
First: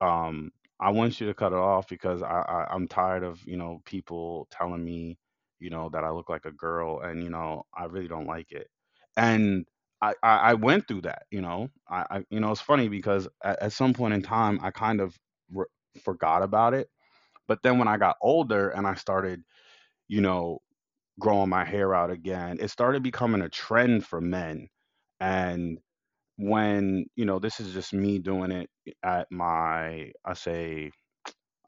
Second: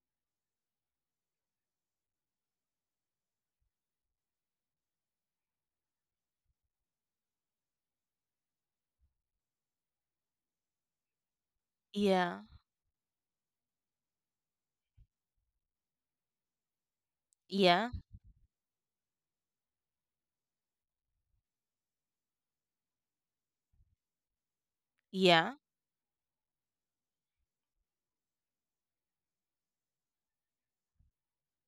Speaker 1: um I want you to cut it off because I'm tired of, you know, people telling me, you know, that I look like a girl, and you know, I really don't like it. And I went through that. You know, I, you
Speaker 2: Yeah,
Speaker 1: know, it's funny because at some point in time, I kind of re- forgot about it. But then when
Speaker 2: yeah,
Speaker 1: I got older and I started, you know, growing my hair out again, it started becoming a trend for men.
Speaker 2: yeah,
Speaker 1: And when, you know, this is just me doing it, at my I say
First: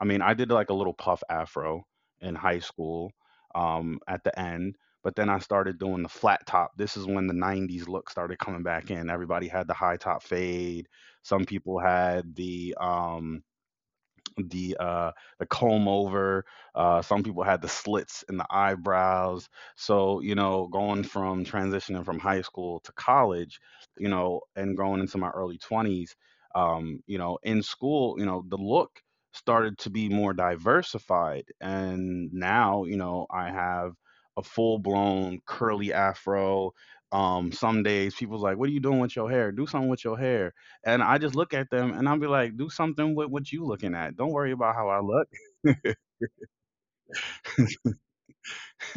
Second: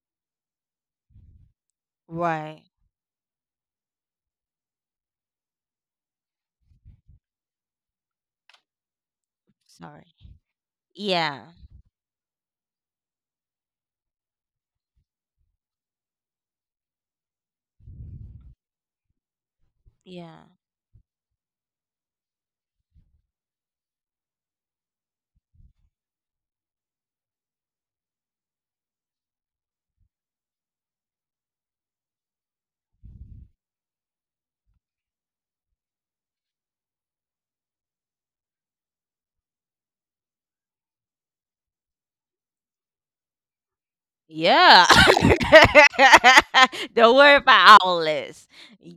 Speaker 1: I mean, I did like a little puff afro in high
Speaker 2: Right.
Speaker 1: school at the end, but then I started doing the flat top. This is when the 90s look started coming back in. Everybody had the high
Speaker 2: Sorry.
Speaker 1: top fade. Some
Speaker 2: Yeah,
Speaker 1: people had the the uh the comb over, some people had the slits in the eyebrows. So, you
Speaker 2: yeah,
Speaker 1: know, going from transitioning from high school to college, you know, and going into my early 20s. You know, in school, you know, the look started to be more diversified, and now, you know, I have a full blown curly afro. Um, some days people's like, what are you doing with your hair, do something with your hair, and I just look at them and I'll be like, do something with what you looking at. Don't worry about
Speaker 2: yeah.
Speaker 1: how I look.
Speaker 2: *laughs* Don't worry about all this.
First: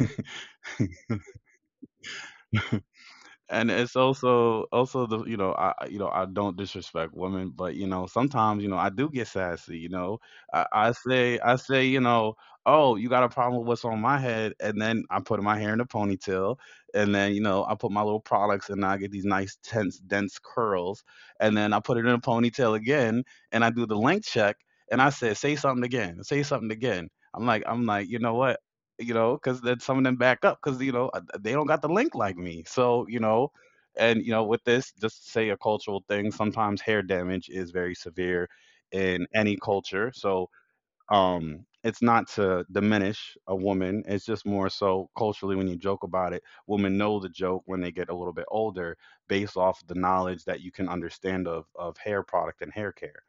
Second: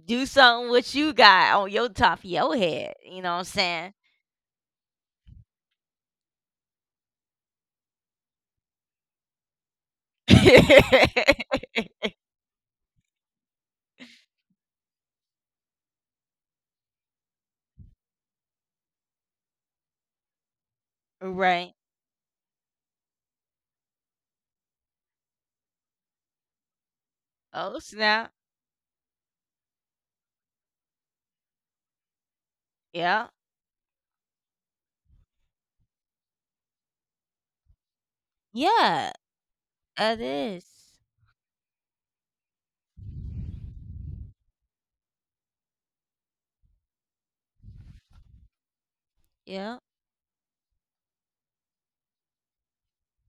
Speaker 2: Do something what you got on your top of your head. You
Speaker 1: *laughs*
Speaker 2: know what
Speaker 1: And
Speaker 2: I'm
Speaker 1: it's also the, you know, you know, I don't disrespect women, but you know, sometimes, you know, I do get sassy. You know,
Speaker 2: saying?
Speaker 1: I
Speaker 2: *laughs*
Speaker 1: say, you know, oh, you got a problem with what's on my head, and then I put my hair in a ponytail, and then, you know, I put my little products, and I get these nice tense dense curls, and
Speaker 2: Right.
Speaker 1: then I put it in a ponytail again, and I do the length check, and I said say something again, say something again.
Speaker 2: Oh,
Speaker 1: I'm like, you
Speaker 2: snap.
Speaker 1: know what, you know, because then some of them back up because, you know, they don't got the link like me. So you
Speaker 2: Yeah.
Speaker 1: know, and you know, with this, just to say a cultural thing. Sometimes hair damage is very severe
Speaker 2: Yeah.
Speaker 1: in any culture.
Speaker 2: It
Speaker 1: So
Speaker 2: is.
Speaker 1: it's not to diminish a woman. It's just more so culturally when you joke about it, women know the joke when they get a little bit older, based off
Speaker 2: Yep.
Speaker 1: the knowledge that you can understand of hair product and hair care.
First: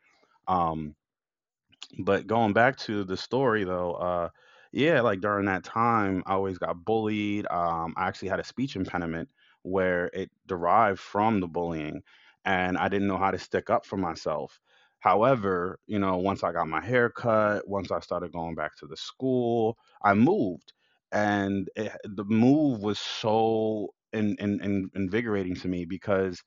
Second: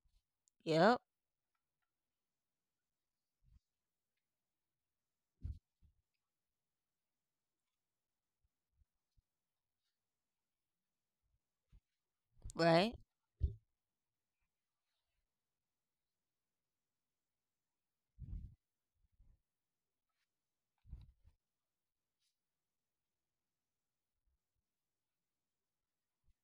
Speaker 1: Um,
Speaker 2: Yep.
Speaker 1: but going back to the story though, yeah, like during that time, I always got bullied. I actually had a speech impediment where it derived from the bullying, and I
Speaker 2: Right,
Speaker 1: didn't know how to stick up for myself. However, you know, once I got my hair cut, once I started going back to the school, I moved, and the move was so invigorating to me because,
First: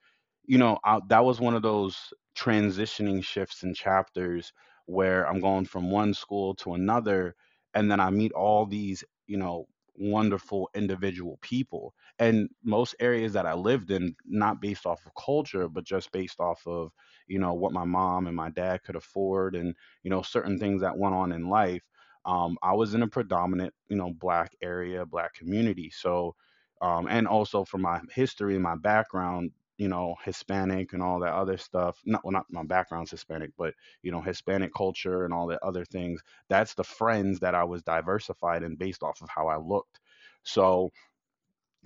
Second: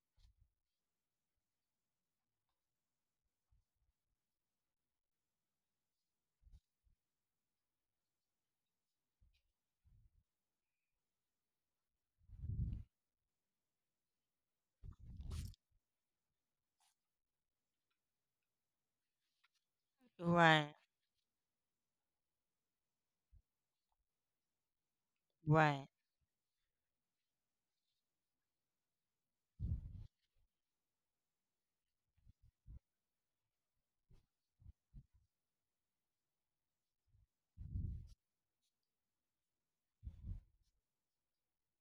Speaker 1: you know, that was one of those transitioning shifts and chapters where I'm going from one school to another, and then I meet all these, you know, wonderful individual people. And most areas that I lived in, not based off of culture, but just based off of, you know, what my mom and my dad could afford and, you know, certain
Speaker 2: right,
Speaker 1: things that went on in life. I was in a predominant, you know, black area, black community.
Speaker 2: right,
Speaker 1: So and also from my history and my background, you know, Hispanic and all that other stuff. Not well, not my background's Hispanic, but you know, Hispanic culture and all the other things. That's the friends that I was diversified in based off of how I looked. So,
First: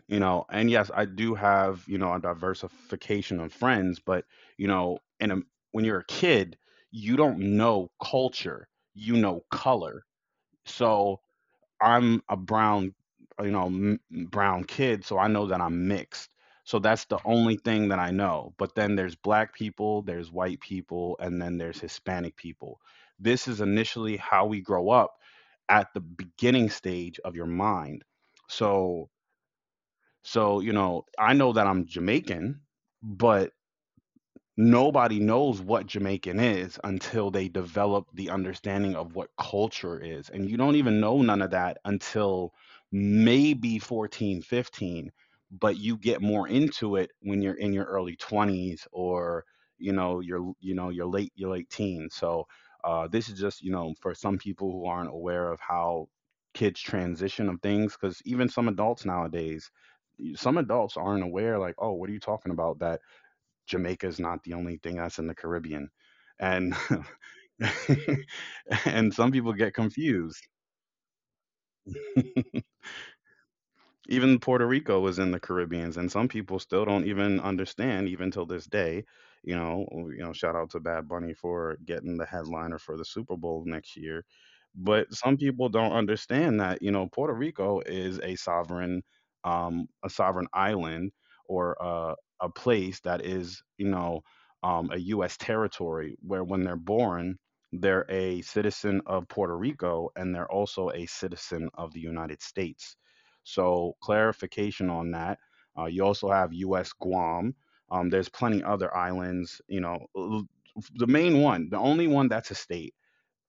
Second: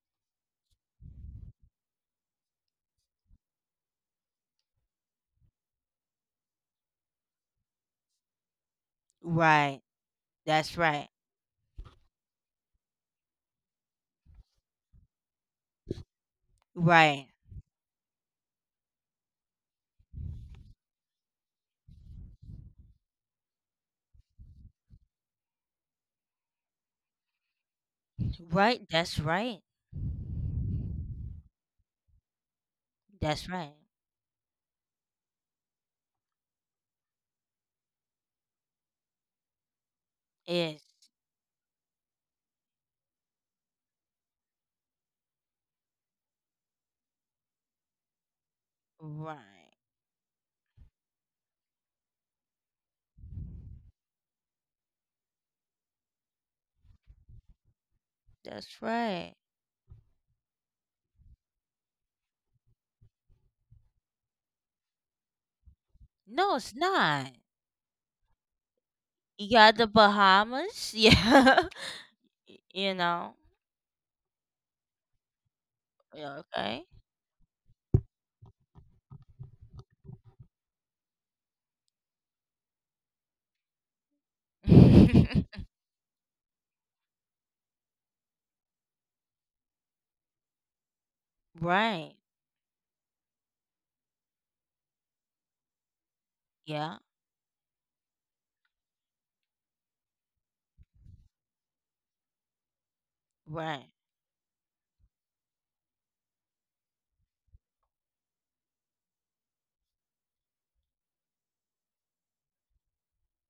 Speaker 1: you know, and yes, I do have, you know, a diversification of friends, but, you know, when you're a kid, you don't know culture, you know
Speaker 2: right.
Speaker 1: color.
Speaker 2: That's right.
Speaker 1: So, I'm a brown, you know, brown kid, so I know that I'm mixed. So that's the
Speaker 2: Right,
Speaker 1: only thing that I know. But then there's black people, there's white people, and then there's Hispanic people. This is initially how we grow up at the beginning stage of your mind.
Speaker 2: right.
Speaker 1: So,
Speaker 2: That's right.
Speaker 1: you know, I know that I'm Jamaican, but
Speaker 2: That's right.
Speaker 1: nobody knows what Jamaican is until they develop the understanding of what culture is. And you don't
Speaker 2: It's
Speaker 1: even know none of that until maybe 14, 15. But you get more into it when you're in your early 20s, or
Speaker 2: right.
Speaker 1: your late teens. So this is just, you know, for some people who aren't aware of how kids transition of things, because even some
Speaker 2: That's
Speaker 1: adults
Speaker 2: right.
Speaker 1: nowadays, some adults aren't aware, like, oh, what are you talking about? That Jamaica is not the only thing that's in the Caribbean.
Speaker 2: No,
Speaker 1: And
Speaker 2: it's not.
Speaker 1: *laughs* and some
Speaker 2: You
Speaker 1: people get
Speaker 2: got the
Speaker 1: confused.
Speaker 2: Bahamas. *laughs* Yeah. You know.
Speaker 1: Even Puerto Rico was in the Caribbeans, and some
Speaker 2: Yeah,
Speaker 1: people
Speaker 2: okay.
Speaker 1: still don't even understand, even till this day. You know, oh, you know, shout out to Bad Bunny for getting the headliner for the Super Bowl next year. But some
Speaker 2: *laughs*
Speaker 1: people don't understand that, you know, Puerto Rico is a sovereign island, or a,
Speaker 2: Right.
Speaker 1: a place that is, you know, a U.S. territory, where when they're
Speaker 2: Yeah.
Speaker 1: born they're a citizen of Puerto Rico, and they're also a citizen of the United States.
Speaker 2: Right.
Speaker 1: So clarification on that. You also have U.S. Guam. There's plenty other islands. You know, the main one, the only one that's a state,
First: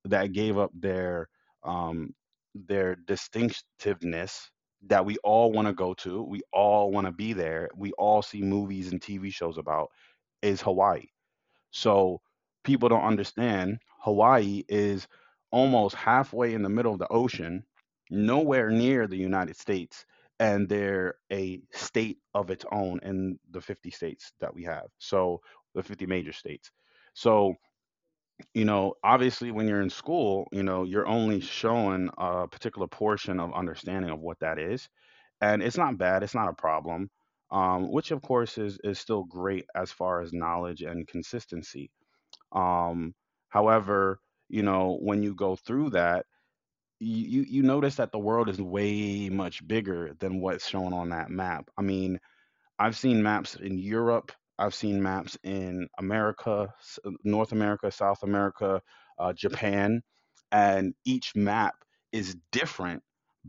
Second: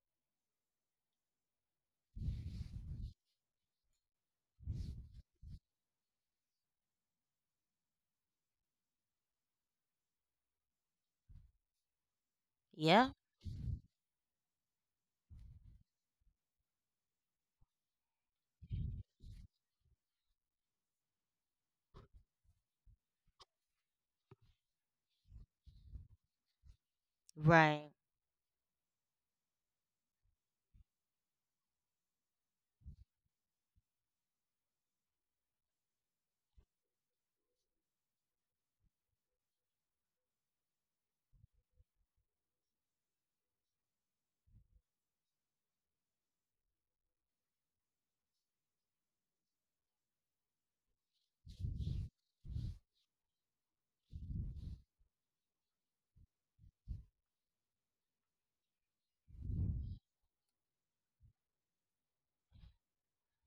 Speaker 1: that gave up um, their distinctiveness, that we all want to go to. We all want to be there. We all see movies and TV shows about, is Hawaii. So people don't
Speaker 2: Yeah.
Speaker 1: understand Hawaii is almost halfway in the middle of the ocean, nowhere near the United States, and they're a state of its own in the 50 states that we have. So the 50 major states. So,
Speaker 2: Right,
Speaker 1: you know, obviously when you're in school, you know, you're only showing a particular portion of understanding of what that is. And it's not bad, it's not a problem. Which of course is still great as far as knowledge and consistency. um, However, you know, when you go through that, you notice that the world is way much bigger than what's shown on that map. I mean, I've seen maps in Europe. I've seen maps in America, North America, South America, Japan, and each map is different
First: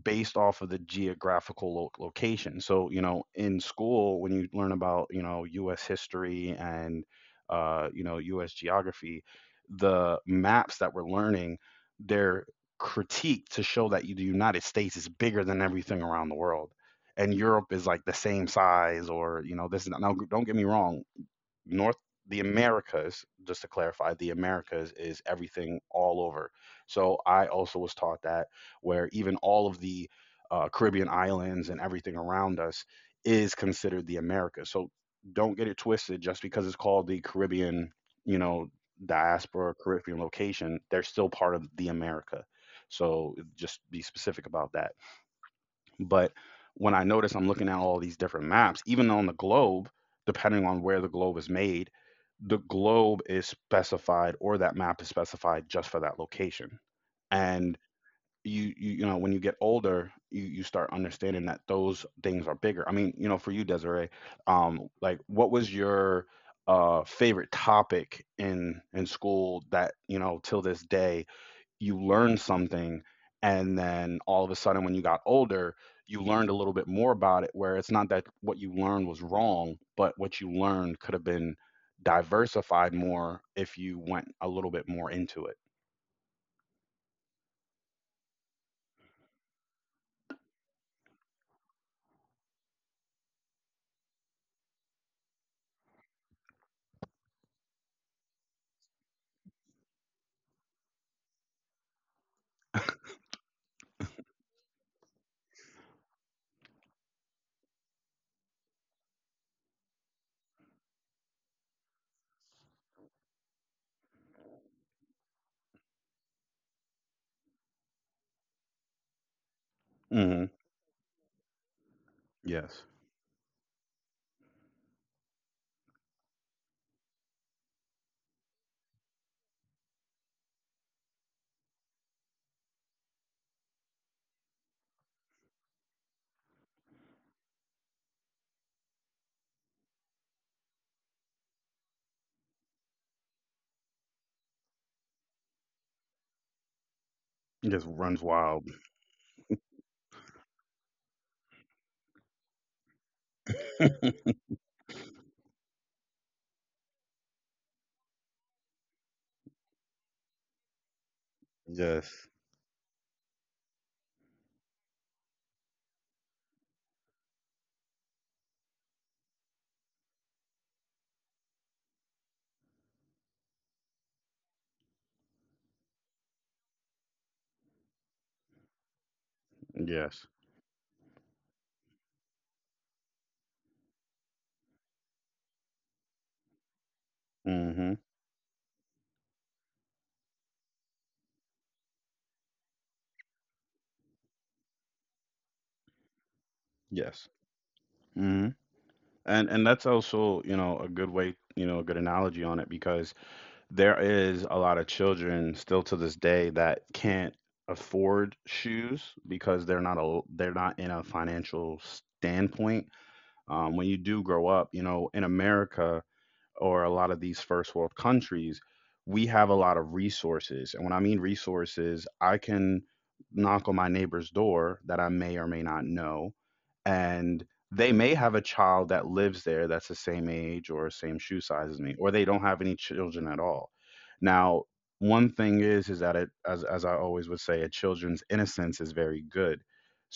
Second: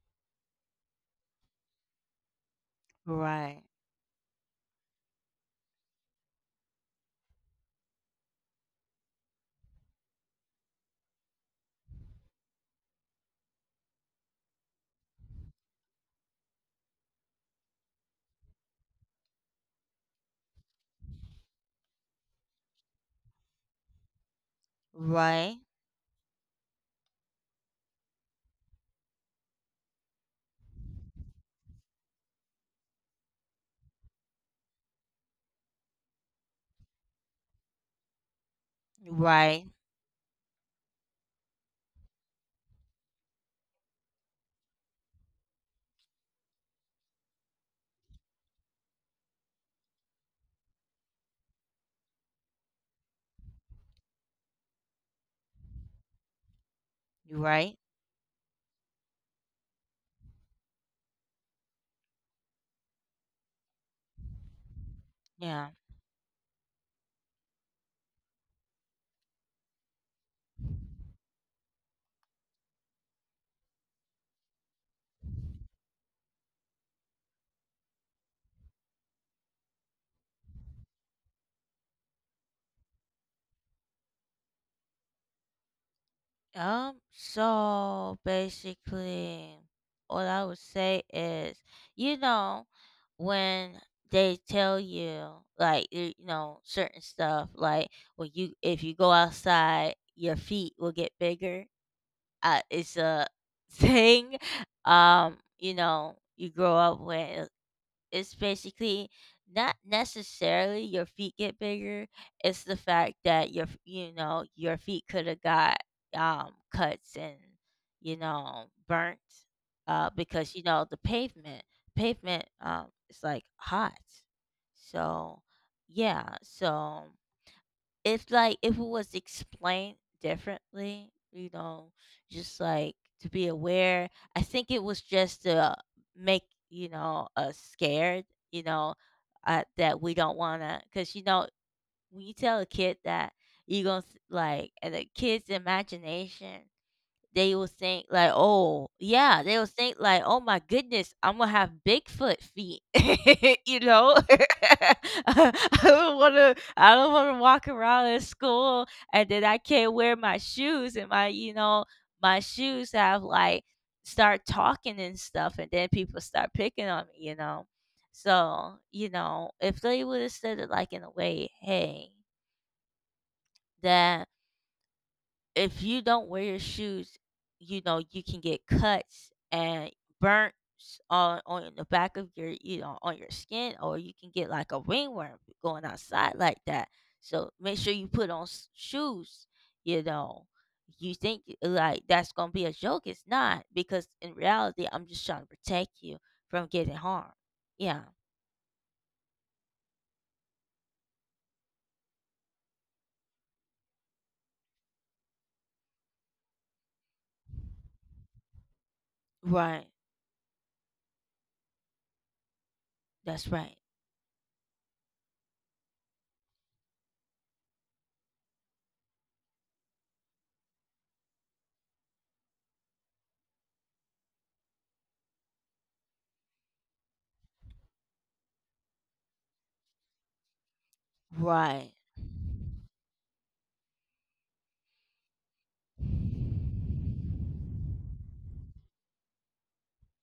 Speaker 1: based off of the geographical location. So, you know, in
Speaker 2: right,
Speaker 1: school, when you learn about, you know, U.S. history and, you know, U.S. geography, the maps that we're learning, they're critiqued to show that the United States is bigger than everything around the world, and Europe is like the same size, or you know this is that. Now, don't get me wrong, north the Americas, just to clarify, the Americas is
Speaker 2: right,
Speaker 1: everything all over, so I also was taught that, where even all of the Caribbean islands and everything around us is considered the Americas. So don't get it twisted, just because it's called the Caribbean, you know,
Speaker 2: right,
Speaker 1: diaspora Caribbean location, they're still part of the America. So just be specific about that. But when I notice I'm looking at all these different maps, even on the globe, depending on where the globe is made, the globe is specified, or that map is specified just for that location. And
Speaker 2: right.
Speaker 1: you know, when you get older, you start understanding that those things are bigger. I mean, you know, for you, Desiree, like, what
Speaker 2: Yeah.
Speaker 1: was your favorite topic in school that, you know, till this day you learned something, and then all of a sudden when you got older you learned a little bit more about it, where it's not that what you learned was wrong, but what you learned could have been diversified more if you went a little bit more into it.
Speaker 2: So basically, what I would say is, you know, when they tell you, like, you know, certain stuff, like, when you if you go outside, your feet will get bigger. It's a *laughs* thing. You grow up with It's basically not necessarily your feet get bigger, it's the fact that your f- you know your feet could have got cuts and burnt,
Speaker 1: Hmm.
Speaker 2: because the pavement
Speaker 1: Yes.
Speaker 2: is, like, hot. So, yeah, so if it was explained differently, you know, just, like, to be aware. I think it was just to make us scared. You know, that we don't wanna, because you know when you tell a kid that, you gonna s- like and the kid's imagination,
Speaker 1: It just runs wild.
Speaker 2: They will think like, "Oh my goodness, Imma have Bigfoot feet." *laughs* You know? *laughs* I I don't wanna walk around at school and then I can't wear my shoes, and my,
Speaker 1: Yes.
Speaker 2: my shoes have, like, start talking and stuff, and then people start picking on me, you know? So, you know, if they would've said it, like, in a way, "Hey, that if you don't wear your shoes, you know, you can get cuts and
Speaker 1: Yes.
Speaker 2: burnt on the back of your, on your skin, or you can get like a ringworm going outside like that, so make sure
Speaker 1: Hmm.
Speaker 2: you put on shoes, you know." You think, like, that's gonna be a joke. It's not, because in reality I'm just trying to protect you from getting harmed.
Speaker 1: Yes.
Speaker 2: Yeah.
Speaker 1: Hmm. And that's also, you know, a good way, you know, a good analogy on it, because there is a lot of children still to this day that can't afford shoes, because
Speaker 2: Right.
Speaker 1: they're not in a financial standpoint.
Speaker 2: That's right.
Speaker 1: When you do grow up, you know, in America, or a lot of these first world countries, we have a lot of resources. And when I mean resources, I can knock on my neighbor's door that I may or may not know. And they may have a child that lives there that's the same age or same shoe size as
Speaker 2: Right.
Speaker 1: me, or they don't have any children at all. Now, one thing is that it, as I always would say, a children's innocence is very good.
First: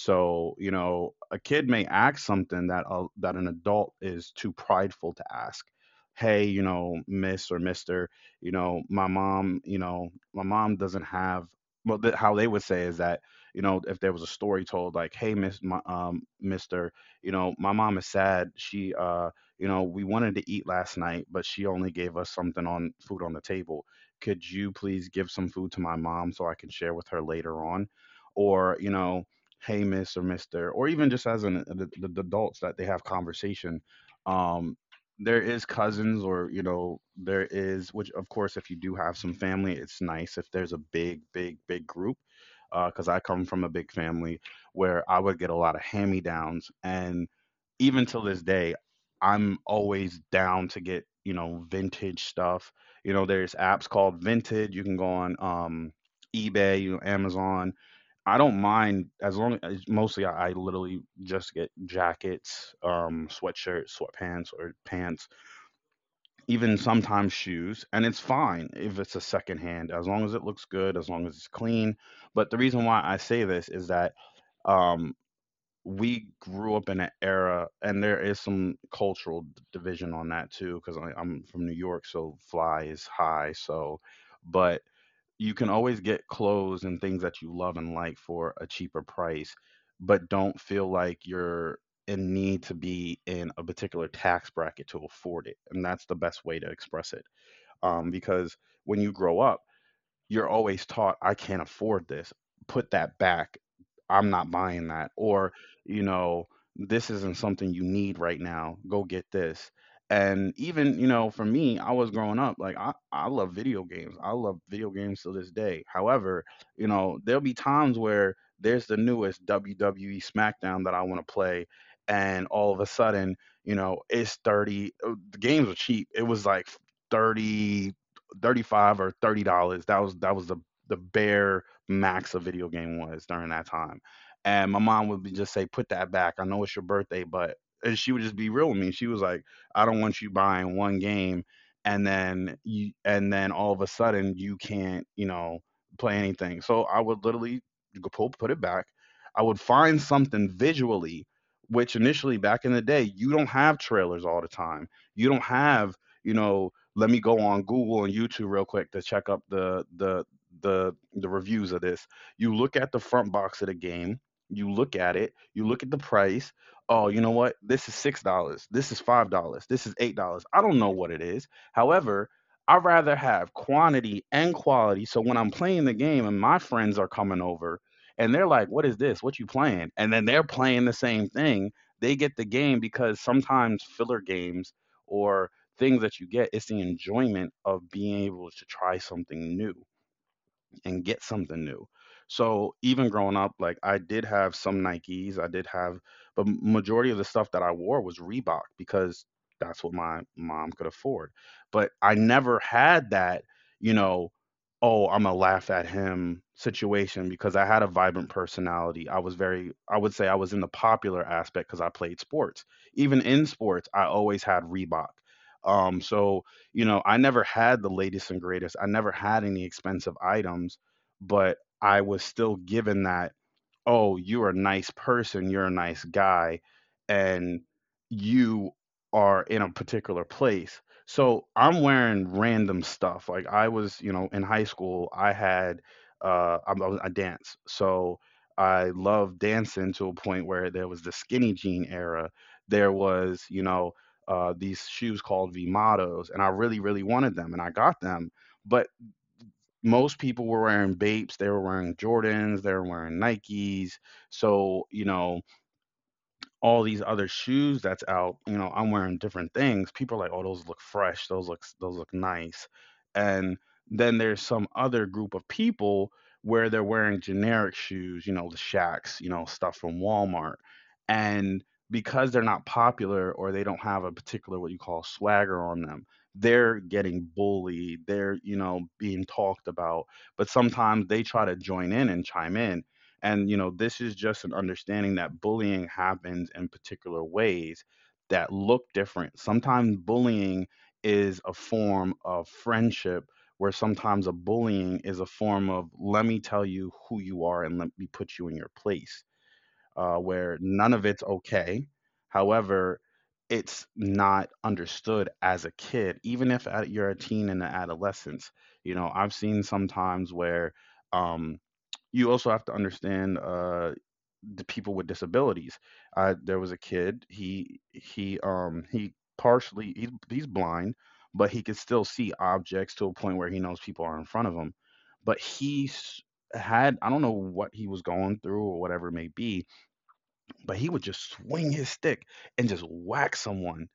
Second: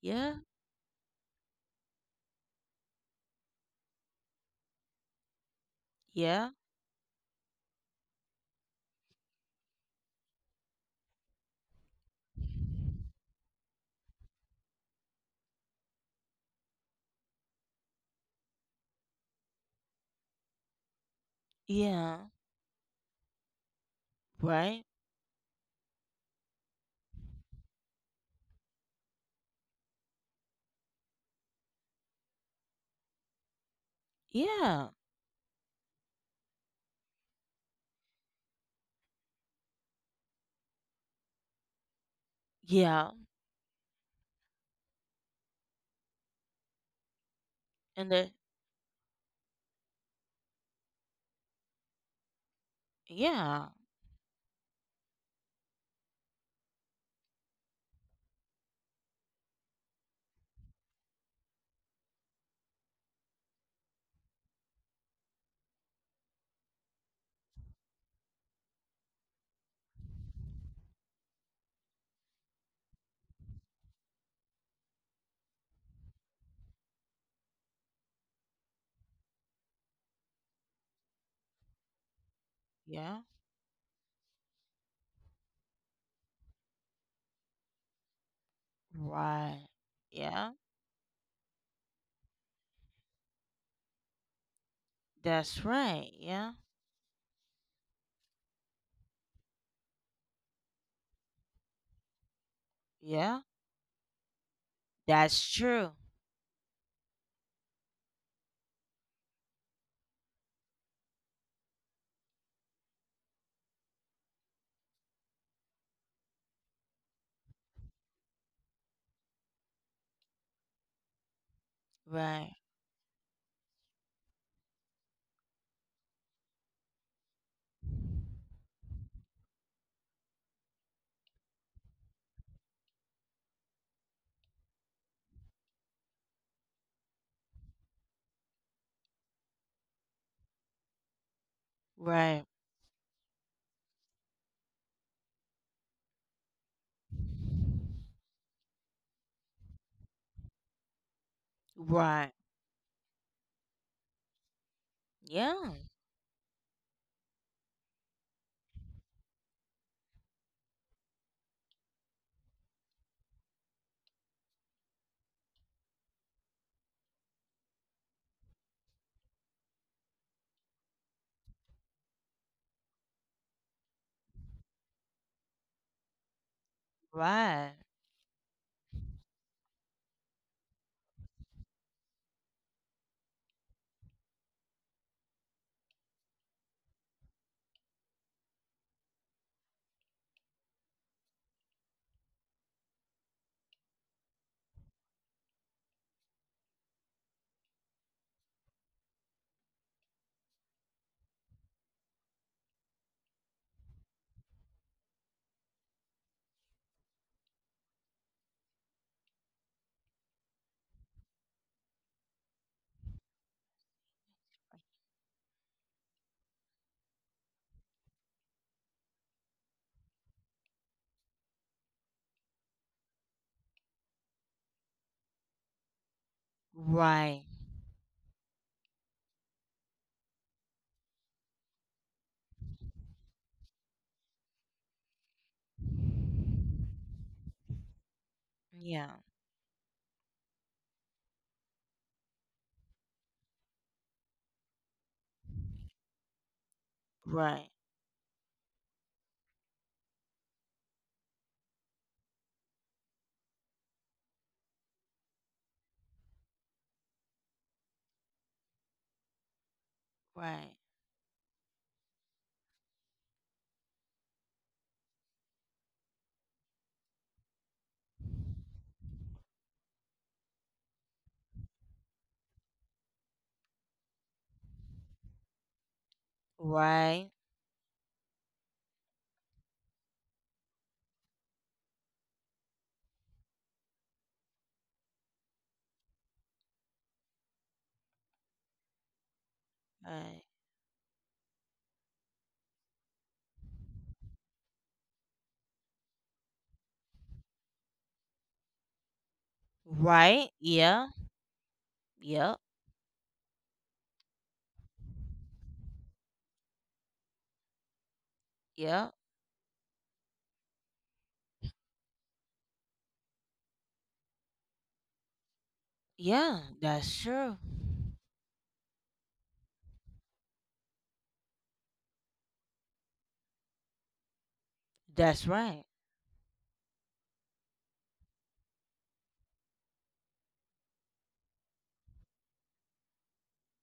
Speaker 2: Yeah,
Speaker 1: you know, a kid may ask something that that an adult is too prideful to ask. Hey,
Speaker 2: yeah,
Speaker 1: you know, miss or mister, you know, my mom doesn't have, well, how they would say is that, you know, if there was a story told, like, hey, miss, mister, you know, my mom is sad. She, you know, we wanted to eat last night, but she only gave
Speaker 2: yeah.
Speaker 1: us something on food on the table. Could you
Speaker 2: Right.
Speaker 1: please give some food to my mom so I can share with her later on? Or, you know, hey, miss or mister, or even just as the adults that they have conversation. um
Speaker 2: Yeah,
Speaker 1: there is cousins, or you know there is, which of course, if you do have some family, it's nice if there's a big big big group, because
Speaker 2: yeah.
Speaker 1: I come from a big family, where I would get a lot of hand me downs. And even
Speaker 2: And
Speaker 1: till
Speaker 2: the
Speaker 1: this day, I'm always down to get, you know, vintage stuff. You know, there's
Speaker 2: Yeah,
Speaker 1: apps called vintage, you can go on, eBay, you know, Amazon. I don't mind, as long as mostly I literally just get jackets, sweatshirts, sweatpants, or pants, even sometimes shoes, and it's fine if it's a secondhand, as long as it looks good, as long as it's clean. But the reason why I say this is that, um we grew up in an era, and there is some cultural division on that too, because I'm from New York, so fly is
Speaker 2: yeah,
Speaker 1: high. So but you can always get clothes and things that you love and like for a cheaper price,
Speaker 2: right.
Speaker 1: but
Speaker 2: Yeah,
Speaker 1: don't feel like you're in need to be in a particular tax bracket to afford it.
Speaker 2: that's
Speaker 1: And that's the
Speaker 2: right.
Speaker 1: best
Speaker 2: Yeah,
Speaker 1: way to express it. Because when you grow up, you're always taught, "I can't afford this, put that
Speaker 2: yeah,
Speaker 1: back, I'm not buying that,"
Speaker 2: that's
Speaker 1: or
Speaker 2: true.
Speaker 1: you know, this isn't something you need right now, go get this. And even you know, for me, I was growing up, like I love video games, I love video games to this day. However, you know, there'll be times where there's the newest WWE SmackDown that I want to play, and
Speaker 2: Right,
Speaker 1: all of a sudden, you know, it's 30, the games were cheap, it was like 30, 35 or $30. That was, that was the bare max a video game was during that time. And my mom would be just say, "Put that back. I know it's your birthday, but..." And she would just be real with me. She was like, "I don't want you buying one game, and
Speaker 2: right,
Speaker 1: then you, and then all of a sudden you can't, you know, play anything." So I would literally go pull, put it back. I would find something visually, which
Speaker 2: right.
Speaker 1: initially, back in the day, you don't have trailers all the time, you don't
Speaker 2: Yeah,
Speaker 1: have, you know, let me go on Google and YouTube real quick to check up the the reviews of this. You look at the front box of the game, you look at it, you look at the price. Oh, you know what? This is $6. This is $5. This is $8. I don't know what it is. However, I rather have quantity and quality. So when I'm playing the game and my friends are coming
Speaker 2: right,
Speaker 1: over and they're like, "What is this? What you playing?" And then they're playing the same thing. They get the game, because sometimes filler games, or things that you get, it's the enjoyment of being able to try something new and get something new. So even growing up, like, I did have some Nikes, I did have, but majority of the stuff that I wore was Reebok, because that's what my mom could afford. But I never had that, you know, "Oh, I'm gonna laugh at him" situation, because I had a vibrant personality. I was very, I would say I was in the popular aspect because I played sports. Even in sports, I always had Reebok. So you know, I never had the latest and greatest, I never had any expensive items, but I was still given that, "Oh, you're a nice person, you're a nice guy,"
Speaker 2: right.
Speaker 1: and you are in a particular place. So I'm wearing random stuff. Like I was, you know, in high school, I had, I dance. So I
Speaker 2: Yeah,
Speaker 1: loved dancing to a point where there was the skinny jean era. There was, you know, these shoes called Vimatos, and I really, really wanted them, and I
Speaker 2: right,
Speaker 1: got them. But most people were wearing Bapes, they were wearing Jordans, they were wearing Nikes. So, you know, all these other shoes that's out, you know, I'm wearing different things. People are like, "Oh, those
Speaker 2: right,
Speaker 1: look fresh. Those look, those look nice." And then there's some other group of people where they're wearing generic shoes, you know, the Shacks, you know, stuff from Walmart. And because they're not popular or they don't have a particular what you call swagger on them, they're getting
Speaker 2: right,
Speaker 1: bullied, they're, you know, being talked about, but sometimes they try to join in and chime in, and, you know, this is just an understanding that bullying happens in particular ways that look different. Sometimes
Speaker 2: right,
Speaker 1: bullying is a form of friendship, where sometimes a bullying is a form of, let me tell you who you are and let me put you in your place,
Speaker 2: right.
Speaker 1: where none of
Speaker 2: Yeah,
Speaker 1: it's okay.
Speaker 2: yeah,
Speaker 1: However, it's not understood as a kid, even if at- you're a teen and an adolescence. You know,
Speaker 2: yeah,
Speaker 1: I've seen sometimes where, um, you also have to understand the people with disabilities. I There
Speaker 2: yeah,
Speaker 1: was a kid,
Speaker 2: that's true.
Speaker 1: he's blind, but he could still see objects to a point where he knows people are in front of him. But
Speaker 2: That's
Speaker 1: he
Speaker 2: right.
Speaker 1: s- Had I don't know what he was going through or whatever it may be, but he would just swing his stick and just whack someone.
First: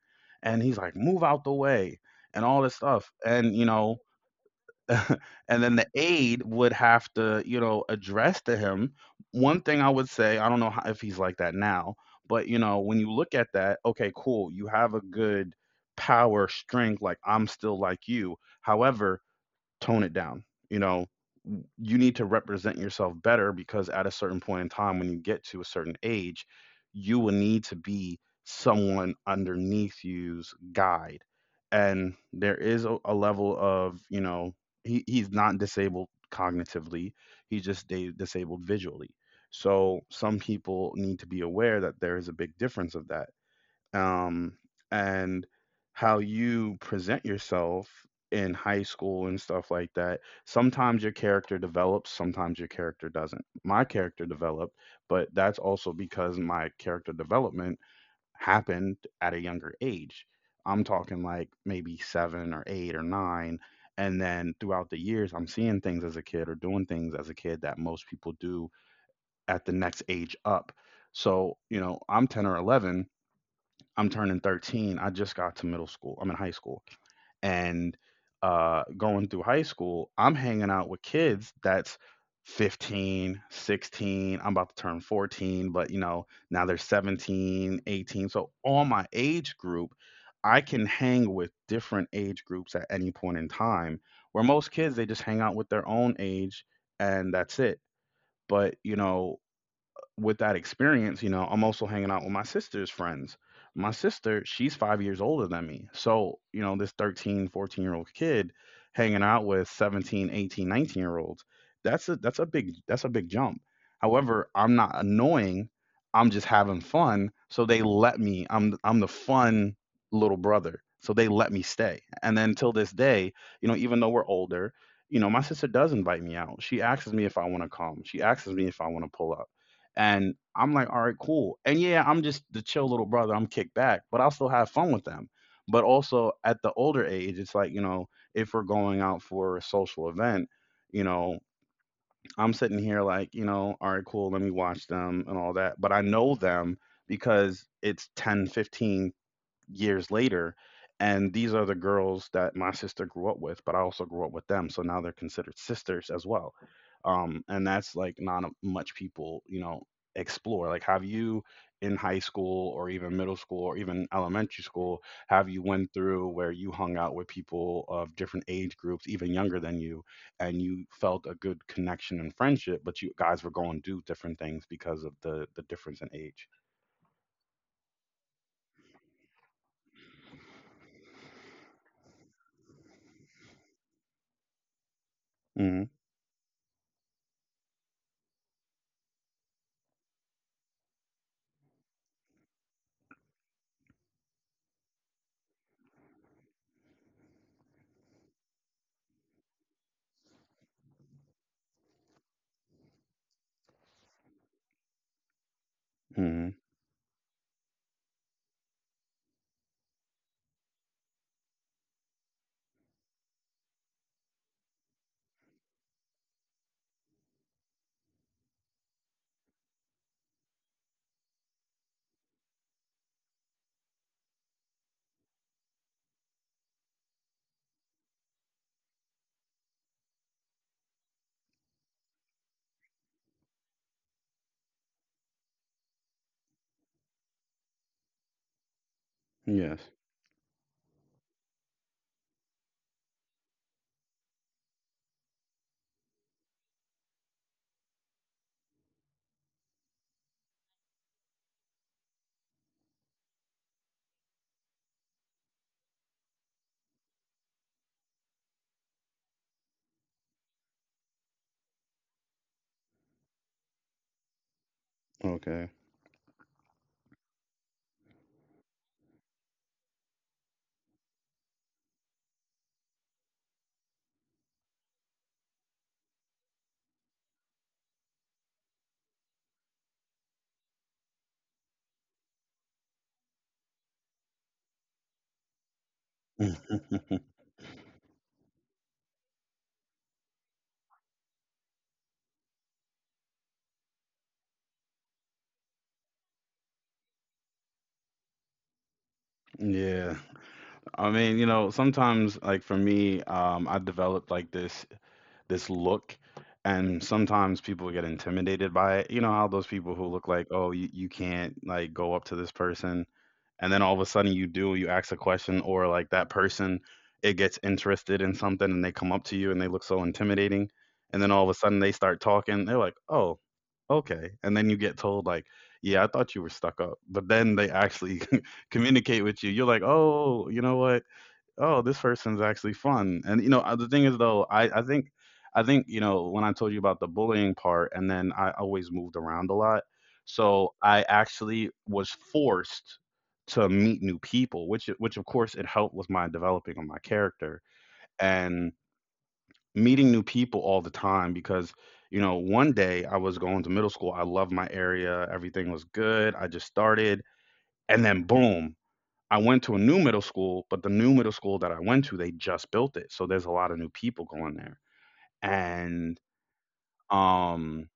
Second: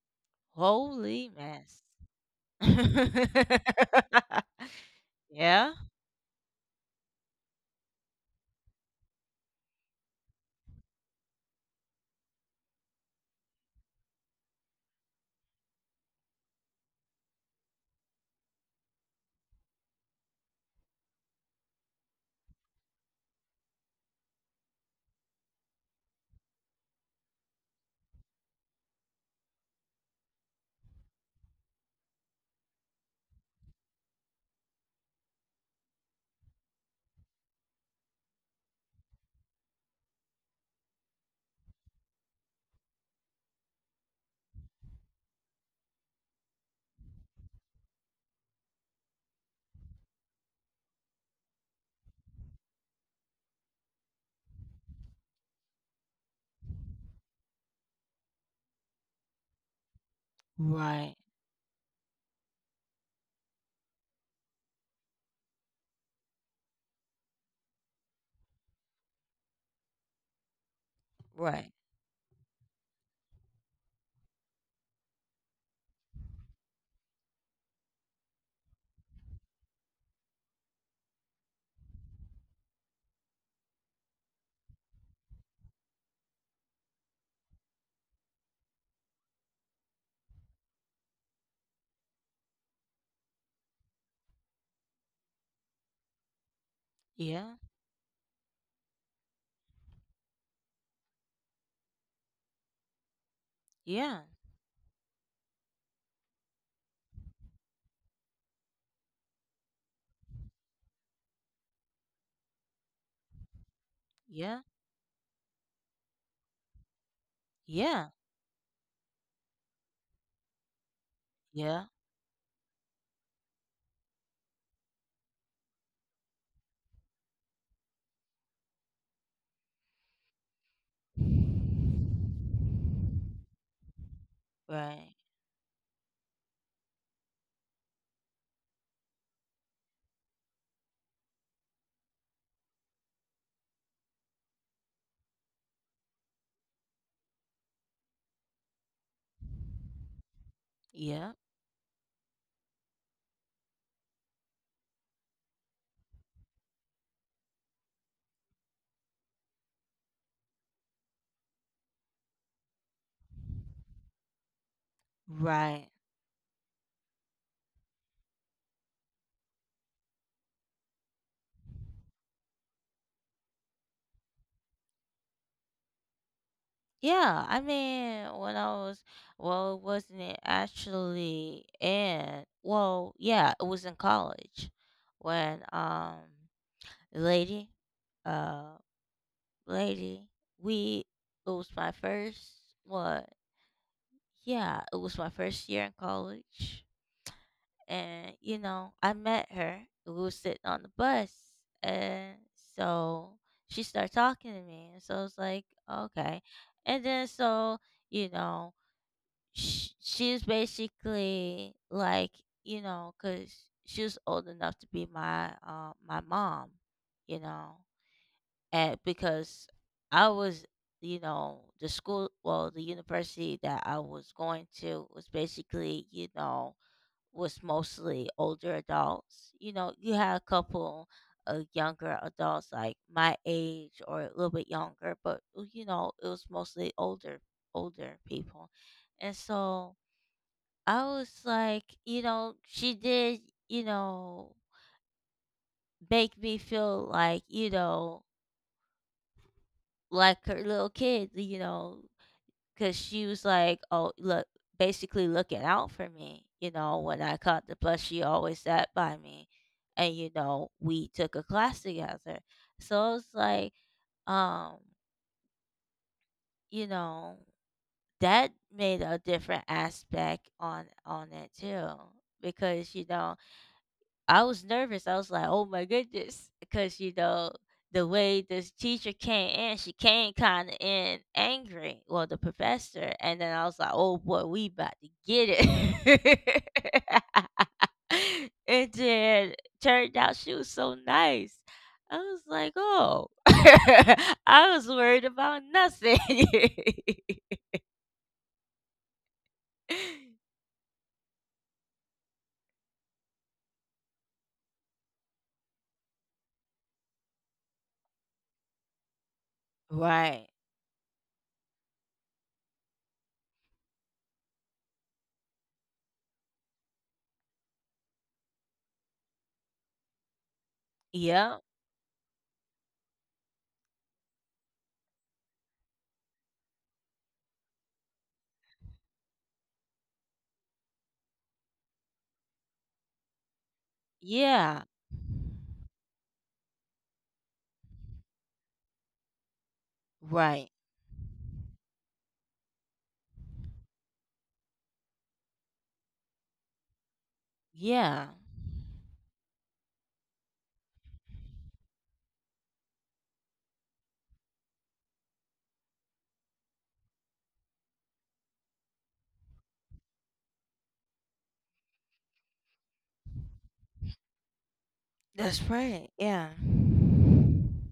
Speaker 1: And he's like, "Move
Speaker 2: Holy
Speaker 1: out the
Speaker 2: mess.
Speaker 1: way." And all this stuff. And you know,
Speaker 2: *laughs*
Speaker 1: *laughs* and
Speaker 2: Yeah,
Speaker 1: then the aide would have to, you know, address to him. One thing I would say, I don't know how, if he's like that now, but you know, when you look at that, okay, cool, you have a good power strength, like I'm still like you. However, tone it down. You know, you need to represent yourself better, because at a certain point in time, when you get to a certain age, you will need to be someone underneath you's guide. And there is a level of, you know, he's not disabled cognitively, he's just disabled visually. So some people need to be aware that there is a big difference of that, um, and how you present yourself in high school and stuff like that. Sometimes your character develops, sometimes your character doesn't. My character developed, but that's also because my character development happened at a younger age. I'm
Speaker 2: right,
Speaker 1: talking like maybe seven or eight or nine. And then throughout the years, I'm seeing things as a kid or doing things as a kid that most people do at the next age up. So,
Speaker 2: right.
Speaker 1: you know, I'm 10 or 11, I'm turning 13. I just got to middle school. I'm in high school. And going through high school, I'm hanging out with kids that's 15, 16. I'm about to turn 14, but you know, now they're 17, 18. So, all my age group, I can hang with different age groups at any point in time. Where most kids, they just hang out with their own age, and
Speaker 2: Yeah.
Speaker 1: that's it. But, you know, with that experience, you know, I'm also hanging out with my sister's friends. My
Speaker 2: Yeah,
Speaker 1: sister, she's 5 years older than me. So, you know, this 13, 14-year-old kid hanging out with 17, 18, 19-year-olds, that's a, that's a big, that's a big jump. However,
Speaker 2: yeah,
Speaker 1: I'm not annoying. I'm just having fun. So they
Speaker 2: yeah,
Speaker 1: let me. I'm the fun little brother. So they let me
Speaker 2: yeah,
Speaker 1: stay. And then till this day, you know, even though we're older, you know, my sister does invite me out. She asks me if I want to come. She asks me if I want to pull up. And I'm like, all right, cool. And yeah, I'm just the chill little brother. I'm kicked back, but I'll still have fun with
Speaker 2: right.
Speaker 1: them. But also at the older age, it's like, you know, if we're going out for a social event, you know, I'm sitting here like, you know, all right, cool, let me watch them and all that. But I know them because it's 10, 15 years later. And
Speaker 2: Yeah,
Speaker 1: these are the girls that my sister grew up with, but I also grew up with them. So now they're considered sisters as well. And that's like not much people, you know, explore. Like, have you in high school or even middle school or even elementary school, have you
Speaker 2: right.
Speaker 1: went through where you hung out with people of different age groups, even younger than you, and you felt a good connection and friendship, but you guys were going to do different things because of the difference in age?
Speaker 2: Yeah, I mean, when I was, well, wasn't it actually in, well, yeah, it was in college when,
Speaker 1: Mm-hmm.
Speaker 2: lady, uh, lady, we, it was my first, what, yeah, it was my first year in college. And I met her, we were sitting on the bus, and so she started talking to me, and so I was like, "Okay."
Speaker 1: Mm-hmm.
Speaker 2: And then, so, you know she's basically like, because she was old enough to be my, my mom, you know. And because I was, you know the school well the university that I was going to was basically, was mostly older adults. You know, you had a couple of younger adults like my age or a little bit younger, but, it was mostly older people. And
Speaker 1: Yes.
Speaker 2: so I was like, she did, you know, make me feel like, like her little kid, because she was like, "Oh, look, basically looking out for me." You know, when I caught the bus, she always sat by me, and, we took a class together. So it was like, um,
Speaker 1: Okay.
Speaker 2: you know, that made a different aspect on it too, because, I was nervous. I was like, "Oh my goodness," because you know the way this teacher came in, she came kind of in angry. Well, the professor, and then I was like, "Oh, boy, we about to get it."
Speaker 1: *laughs*
Speaker 2: *laughs* And then turned out she was so nice. I was like, "Oh," *laughs* I was worried about nothing.
Speaker 1: Yeah.
Speaker 2: *laughs*
Speaker 1: I mean, you know, sometimes like for me, I developed like this look, and sometimes people get intimidated by it. You know how those people who look like,
Speaker 2: Right.
Speaker 1: oh, you can't like go up to this person, and then all of a sudden you do, you ask a question, or like that person, it gets interested in something and they come up to you and they look so intimidating, and then all of a
Speaker 2: Yeah.
Speaker 1: sudden they start talking. They're like, "Oh, okay." And then you get told like, "Yeah, I thought you were stuck up," but then they actually *laughs* communicate with you. You're like, "Oh, you know what? Oh, this person's actually fun." And you know, the thing is though, I
Speaker 2: Yeah.
Speaker 1: think I think, you know, when I told you about the bullying part, and then I always moved around a lot,
Speaker 2: Right.
Speaker 1: so I actually was forced to meet new people, which of course it helped with my developing of my character
Speaker 2: Yeah.
Speaker 1: and meeting new people all the time. Because you know, one day I was going to middle school, I loved my area, everything was good, I just started, and then boom, I went to a new middle school. But the new middle school that I went to, they just built it, so there's a lot of new people going there.
Speaker 2: That's right.
Speaker 1: And
Speaker 2: Yeah.
Speaker 1: um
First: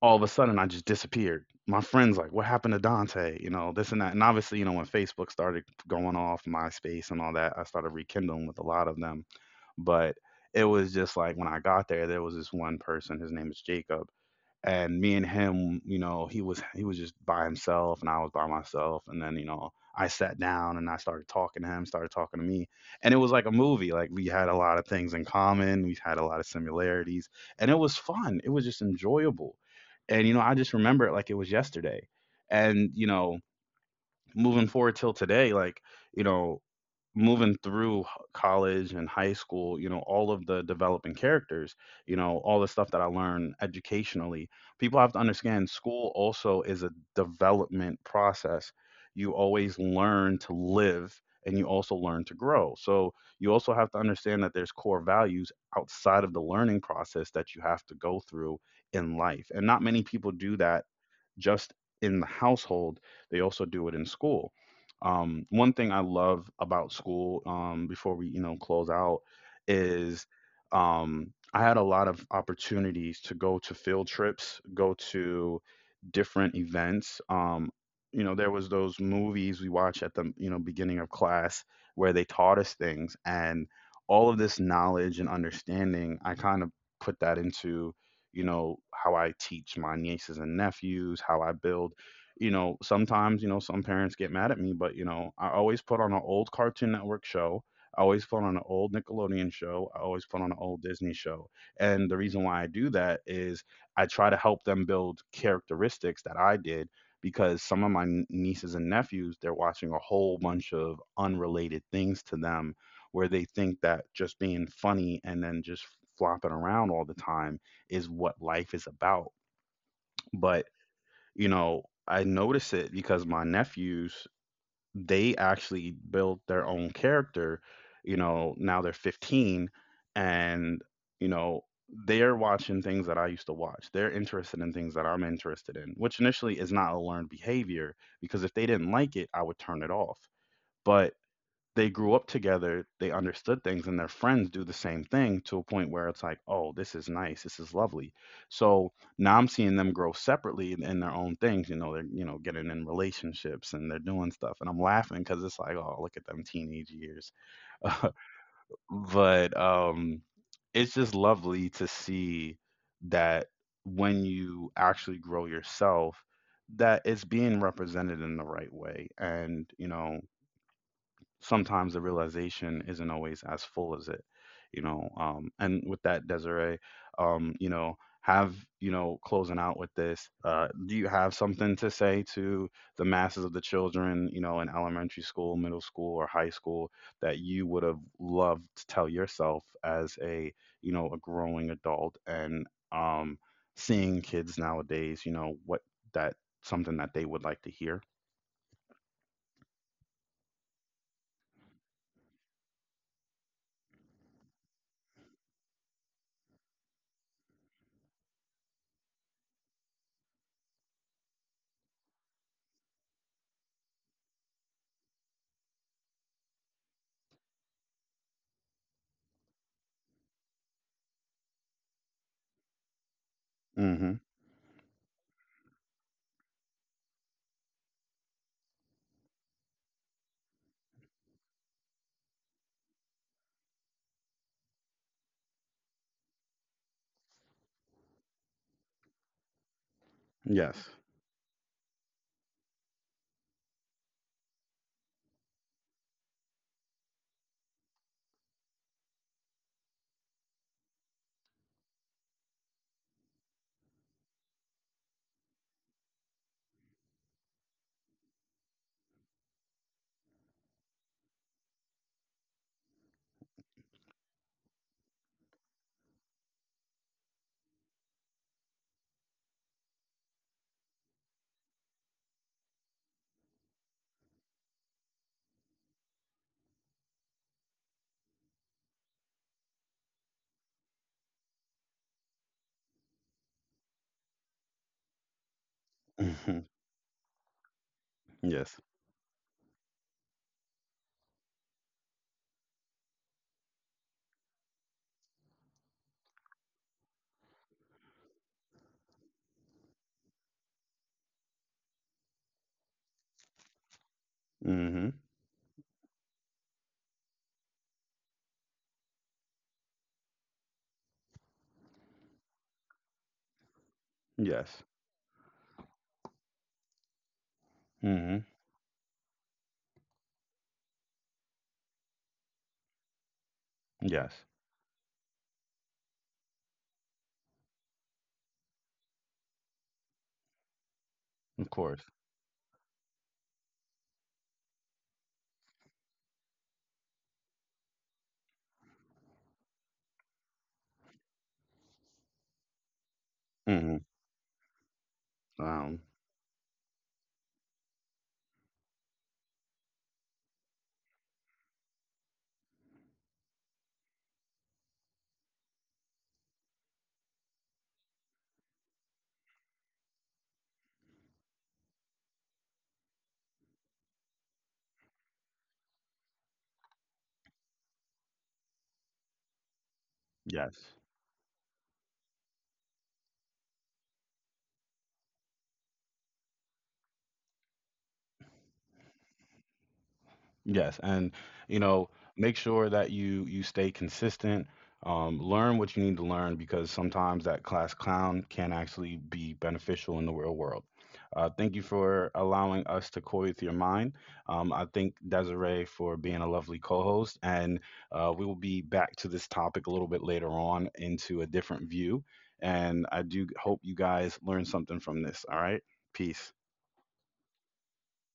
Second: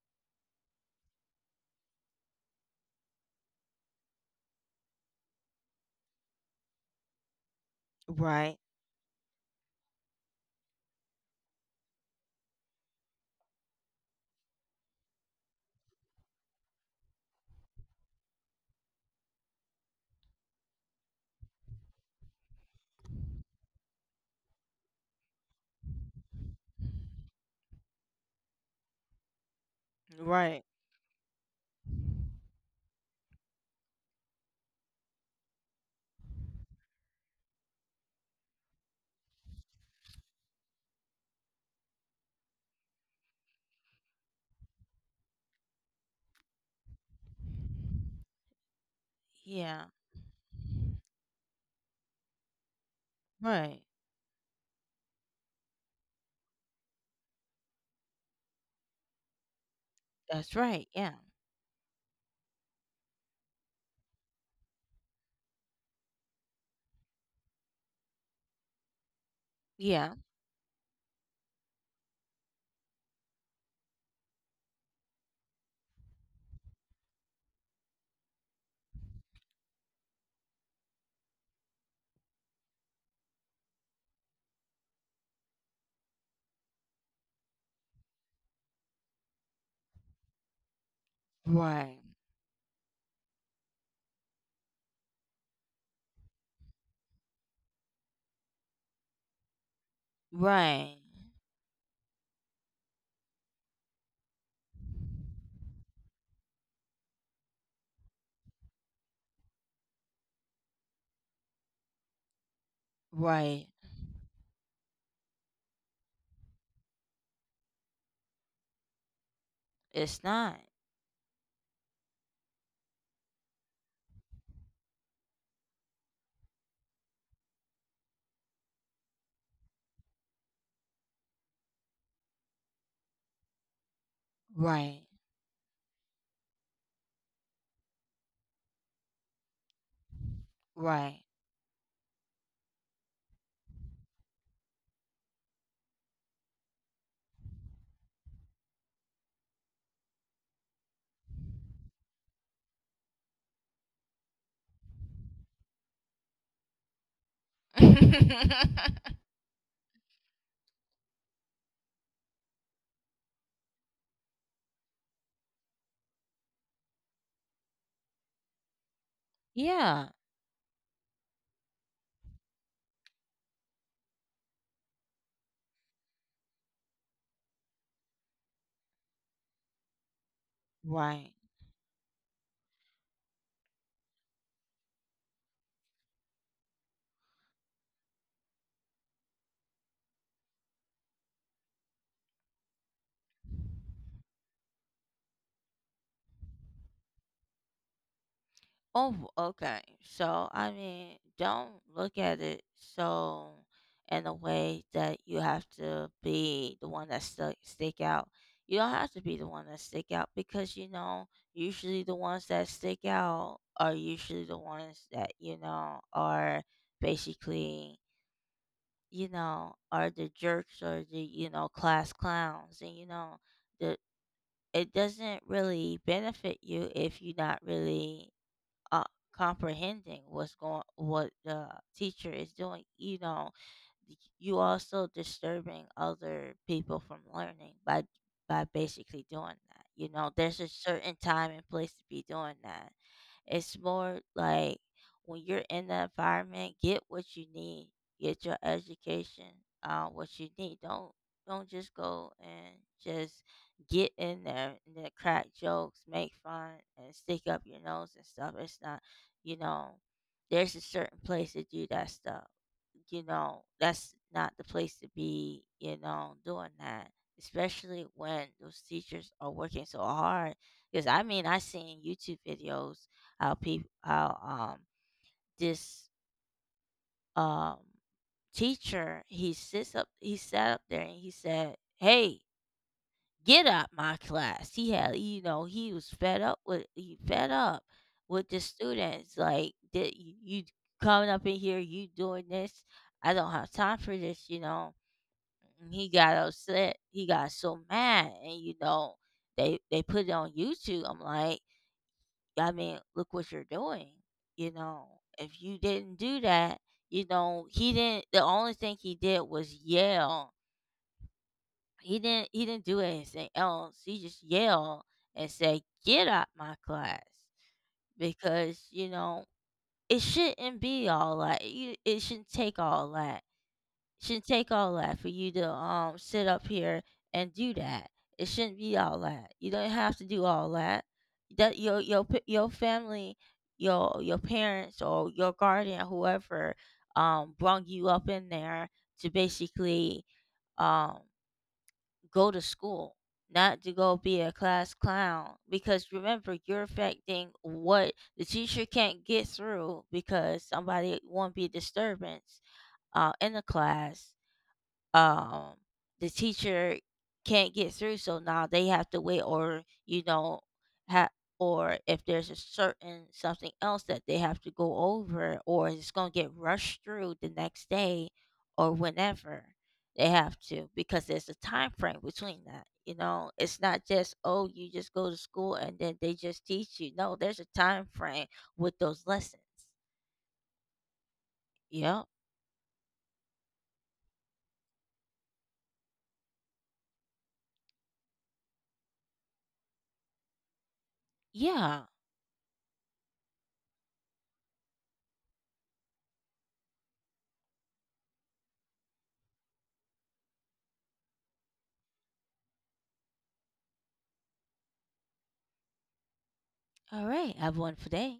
Speaker 1: all of a sudden I just disappeared. My friends like, "What happened to Dante?" You know, this and that. And obviously, you know, when Facebook started going off, MySpace and all that, I started rekindling
Speaker 2: Right,
Speaker 1: with a lot of them. But it was just like, when I got there, there was this one person. His name is Jacob, and me and him, he was just by himself, and I was by myself, and then I sat down and I started talking to him, started talking to me. And it was like a movie. Like we had a lot of things in common. We had a lot of similarities. And it was fun. It was just enjoyable. And I
Speaker 2: right.
Speaker 1: just remember it like it was yesterday. And, moving forward till today, like, you know, moving through college and high school, all of the developing characters, all the stuff that I learned educationally. People have to understand school also is a development process. You
Speaker 2: Yeah.
Speaker 1: always learn to live and you also learn to grow. So you
Speaker 2: Right.
Speaker 1: also have to understand that there's core values outside of the learning process that you have to go through in life. And not many people
Speaker 2: That's
Speaker 1: do
Speaker 2: right.
Speaker 1: that
Speaker 2: Yeah,
Speaker 1: just in the household, they also do it in school. One thing I love about school, before we, close out,
Speaker 2: yeah.
Speaker 1: is I had a lot of opportunities to go to field trips, go to different events. There was those movies we watch at the, beginning of class, where they taught us things, and all of this knowledge and understanding, I kind of put that into how I teach my nieces and nephews, how I build.
Speaker 2: Right,
Speaker 1: Sometimes, some parents get mad at me, but, I always put on an old Cartoon Network show. I always put on an old Nickelodeon show. I always put on an old
Speaker 2: right,
Speaker 1: Disney show. And the reason why I do that is I try to help them build characteristics that I did, because some of my nieces and nephews, they're watching a whole bunch of unrelated things to them, where they
Speaker 2: right.
Speaker 1: think that just being funny and then just flopping around all the time is what life is about.
Speaker 2: It's not.
Speaker 1: But, I notice it because my nephews, they actually built their own character. Now they're 15 and, you know, they're watching things that I used to watch. They're interested in things
Speaker 2: Right,
Speaker 1: that I'm interested in, which initially is not a learned behavior, because if they didn't like it, I would turn it off. But
Speaker 2: right.
Speaker 1: they grew up together, they understood things, and their friends do the same thing, to a point where it's like, oh, this is nice, this is lovely. So now I'm seeing them grow separately in their own things. They're getting in relationships and they're doing stuff, and I'm laughing because it's like, oh, look at them teenage years. But it's just lovely to see that when you actually grow yourself, that it's being represented in the right way,
Speaker 2: *laughs*
Speaker 1: and
Speaker 2: Yeah.
Speaker 1: sometimes the realization isn't always as full as it. And with that, Desiree, have, closing out with this, do you
Speaker 2: Right.
Speaker 1: have something to say to the masses of the children, in elementary school, middle school, or high school, that you would have loved to tell yourself as a you know a growing adult, and seeing kids nowadays, you know what that something that they would like to hear?
Speaker 2: Oh, okay. So, I mean, don't look at it so in a way that you have to be the one that stuck stick out. You don't have to be the one that stick out, because, you know, usually the ones that stick out are usually the ones that, you know, are basically, you know, are the jerks, or the, you know, class clowns, and, you know, the
Speaker 1: Mhm.
Speaker 2: it doesn't really benefit you if you're not really, uh, comprehending what the teacher is doing, you know. You also disturbing other people from learning, by basically doing that. You know, there's a
Speaker 1: Yes.
Speaker 2: certain time and place to be doing that. It's more like, when you're in the environment, get what you need, get your education, what you need. Don't just go and just get in there and then crack jokes, make fun, and stick up your nose and stuff. It's not, you know, there's a certain place to do that stuff. You know, that's not the place to be, you know, doing that. Especially when those teachers are working so hard. Because I mean, I seen YouTube videos how people, how this um teacher, he sits up he sat up there and he said, "Hey, get out my class." He had, you know, he fed up
Speaker 1: *laughs*
Speaker 2: with the
Speaker 1: Yes.
Speaker 2: students, like that. You coming up in here, you doing this, I don't have time for this, you know. And he got upset, he got so mad, and, you know, they put it on YouTube. I'm like, I mean, look what you're doing. You
Speaker 1: Hmm.
Speaker 2: know, if you didn't do that, you know, he didn't. The only thing he did was yell. He didn't. He didn't do anything else. He just
Speaker 1: Yes.
Speaker 2: yelled and said, "Get out my class,"
Speaker 1: Hmm.
Speaker 2: because, you know, it shouldn't be all that. It shouldn't take all that
Speaker 1: Yes.
Speaker 2: shouldn't take all that for you to, sit up here and do that. It shouldn't be all that. You don't have to do all that.
Speaker 1: Of
Speaker 2: That your
Speaker 1: course.
Speaker 2: your p- your family, your parents or your guardian, whoever, brought you up in there to basically, um go to school, not to
Speaker 1: Hmm.
Speaker 2: go be a class clown.
Speaker 1: Um.
Speaker 2: Because remember, you're affecting what the teacher can't get through because somebody won't be a disturbance, in the class, um the teacher can't get through, so now they have to wait, or ha- or if there's a certain something else that they have to go over, or it's going to get rushed through the next day, or whenever they have to,
Speaker 1: Yes.
Speaker 2: because there's a time frame between that. You know, it's not just, "Oh, you just go to school and then they just teach you." No, there's a time frame with those lessons.
Speaker 1: Yes, and you know,
Speaker 2: Yep.
Speaker 1: make sure that you stay consistent. Learn what you need to learn, because sometimes that class clown can actually be beneficial in the real world. Thank you
Speaker 2: Yeah.
Speaker 1: for allowing us to coy with your mind. I thank Desiree for being a lovely co-host, and we will be back to this topic a little bit later on into a different view. And I do hope you guys learn something from this. All right, peace.
Speaker 2: All right, I have one for today.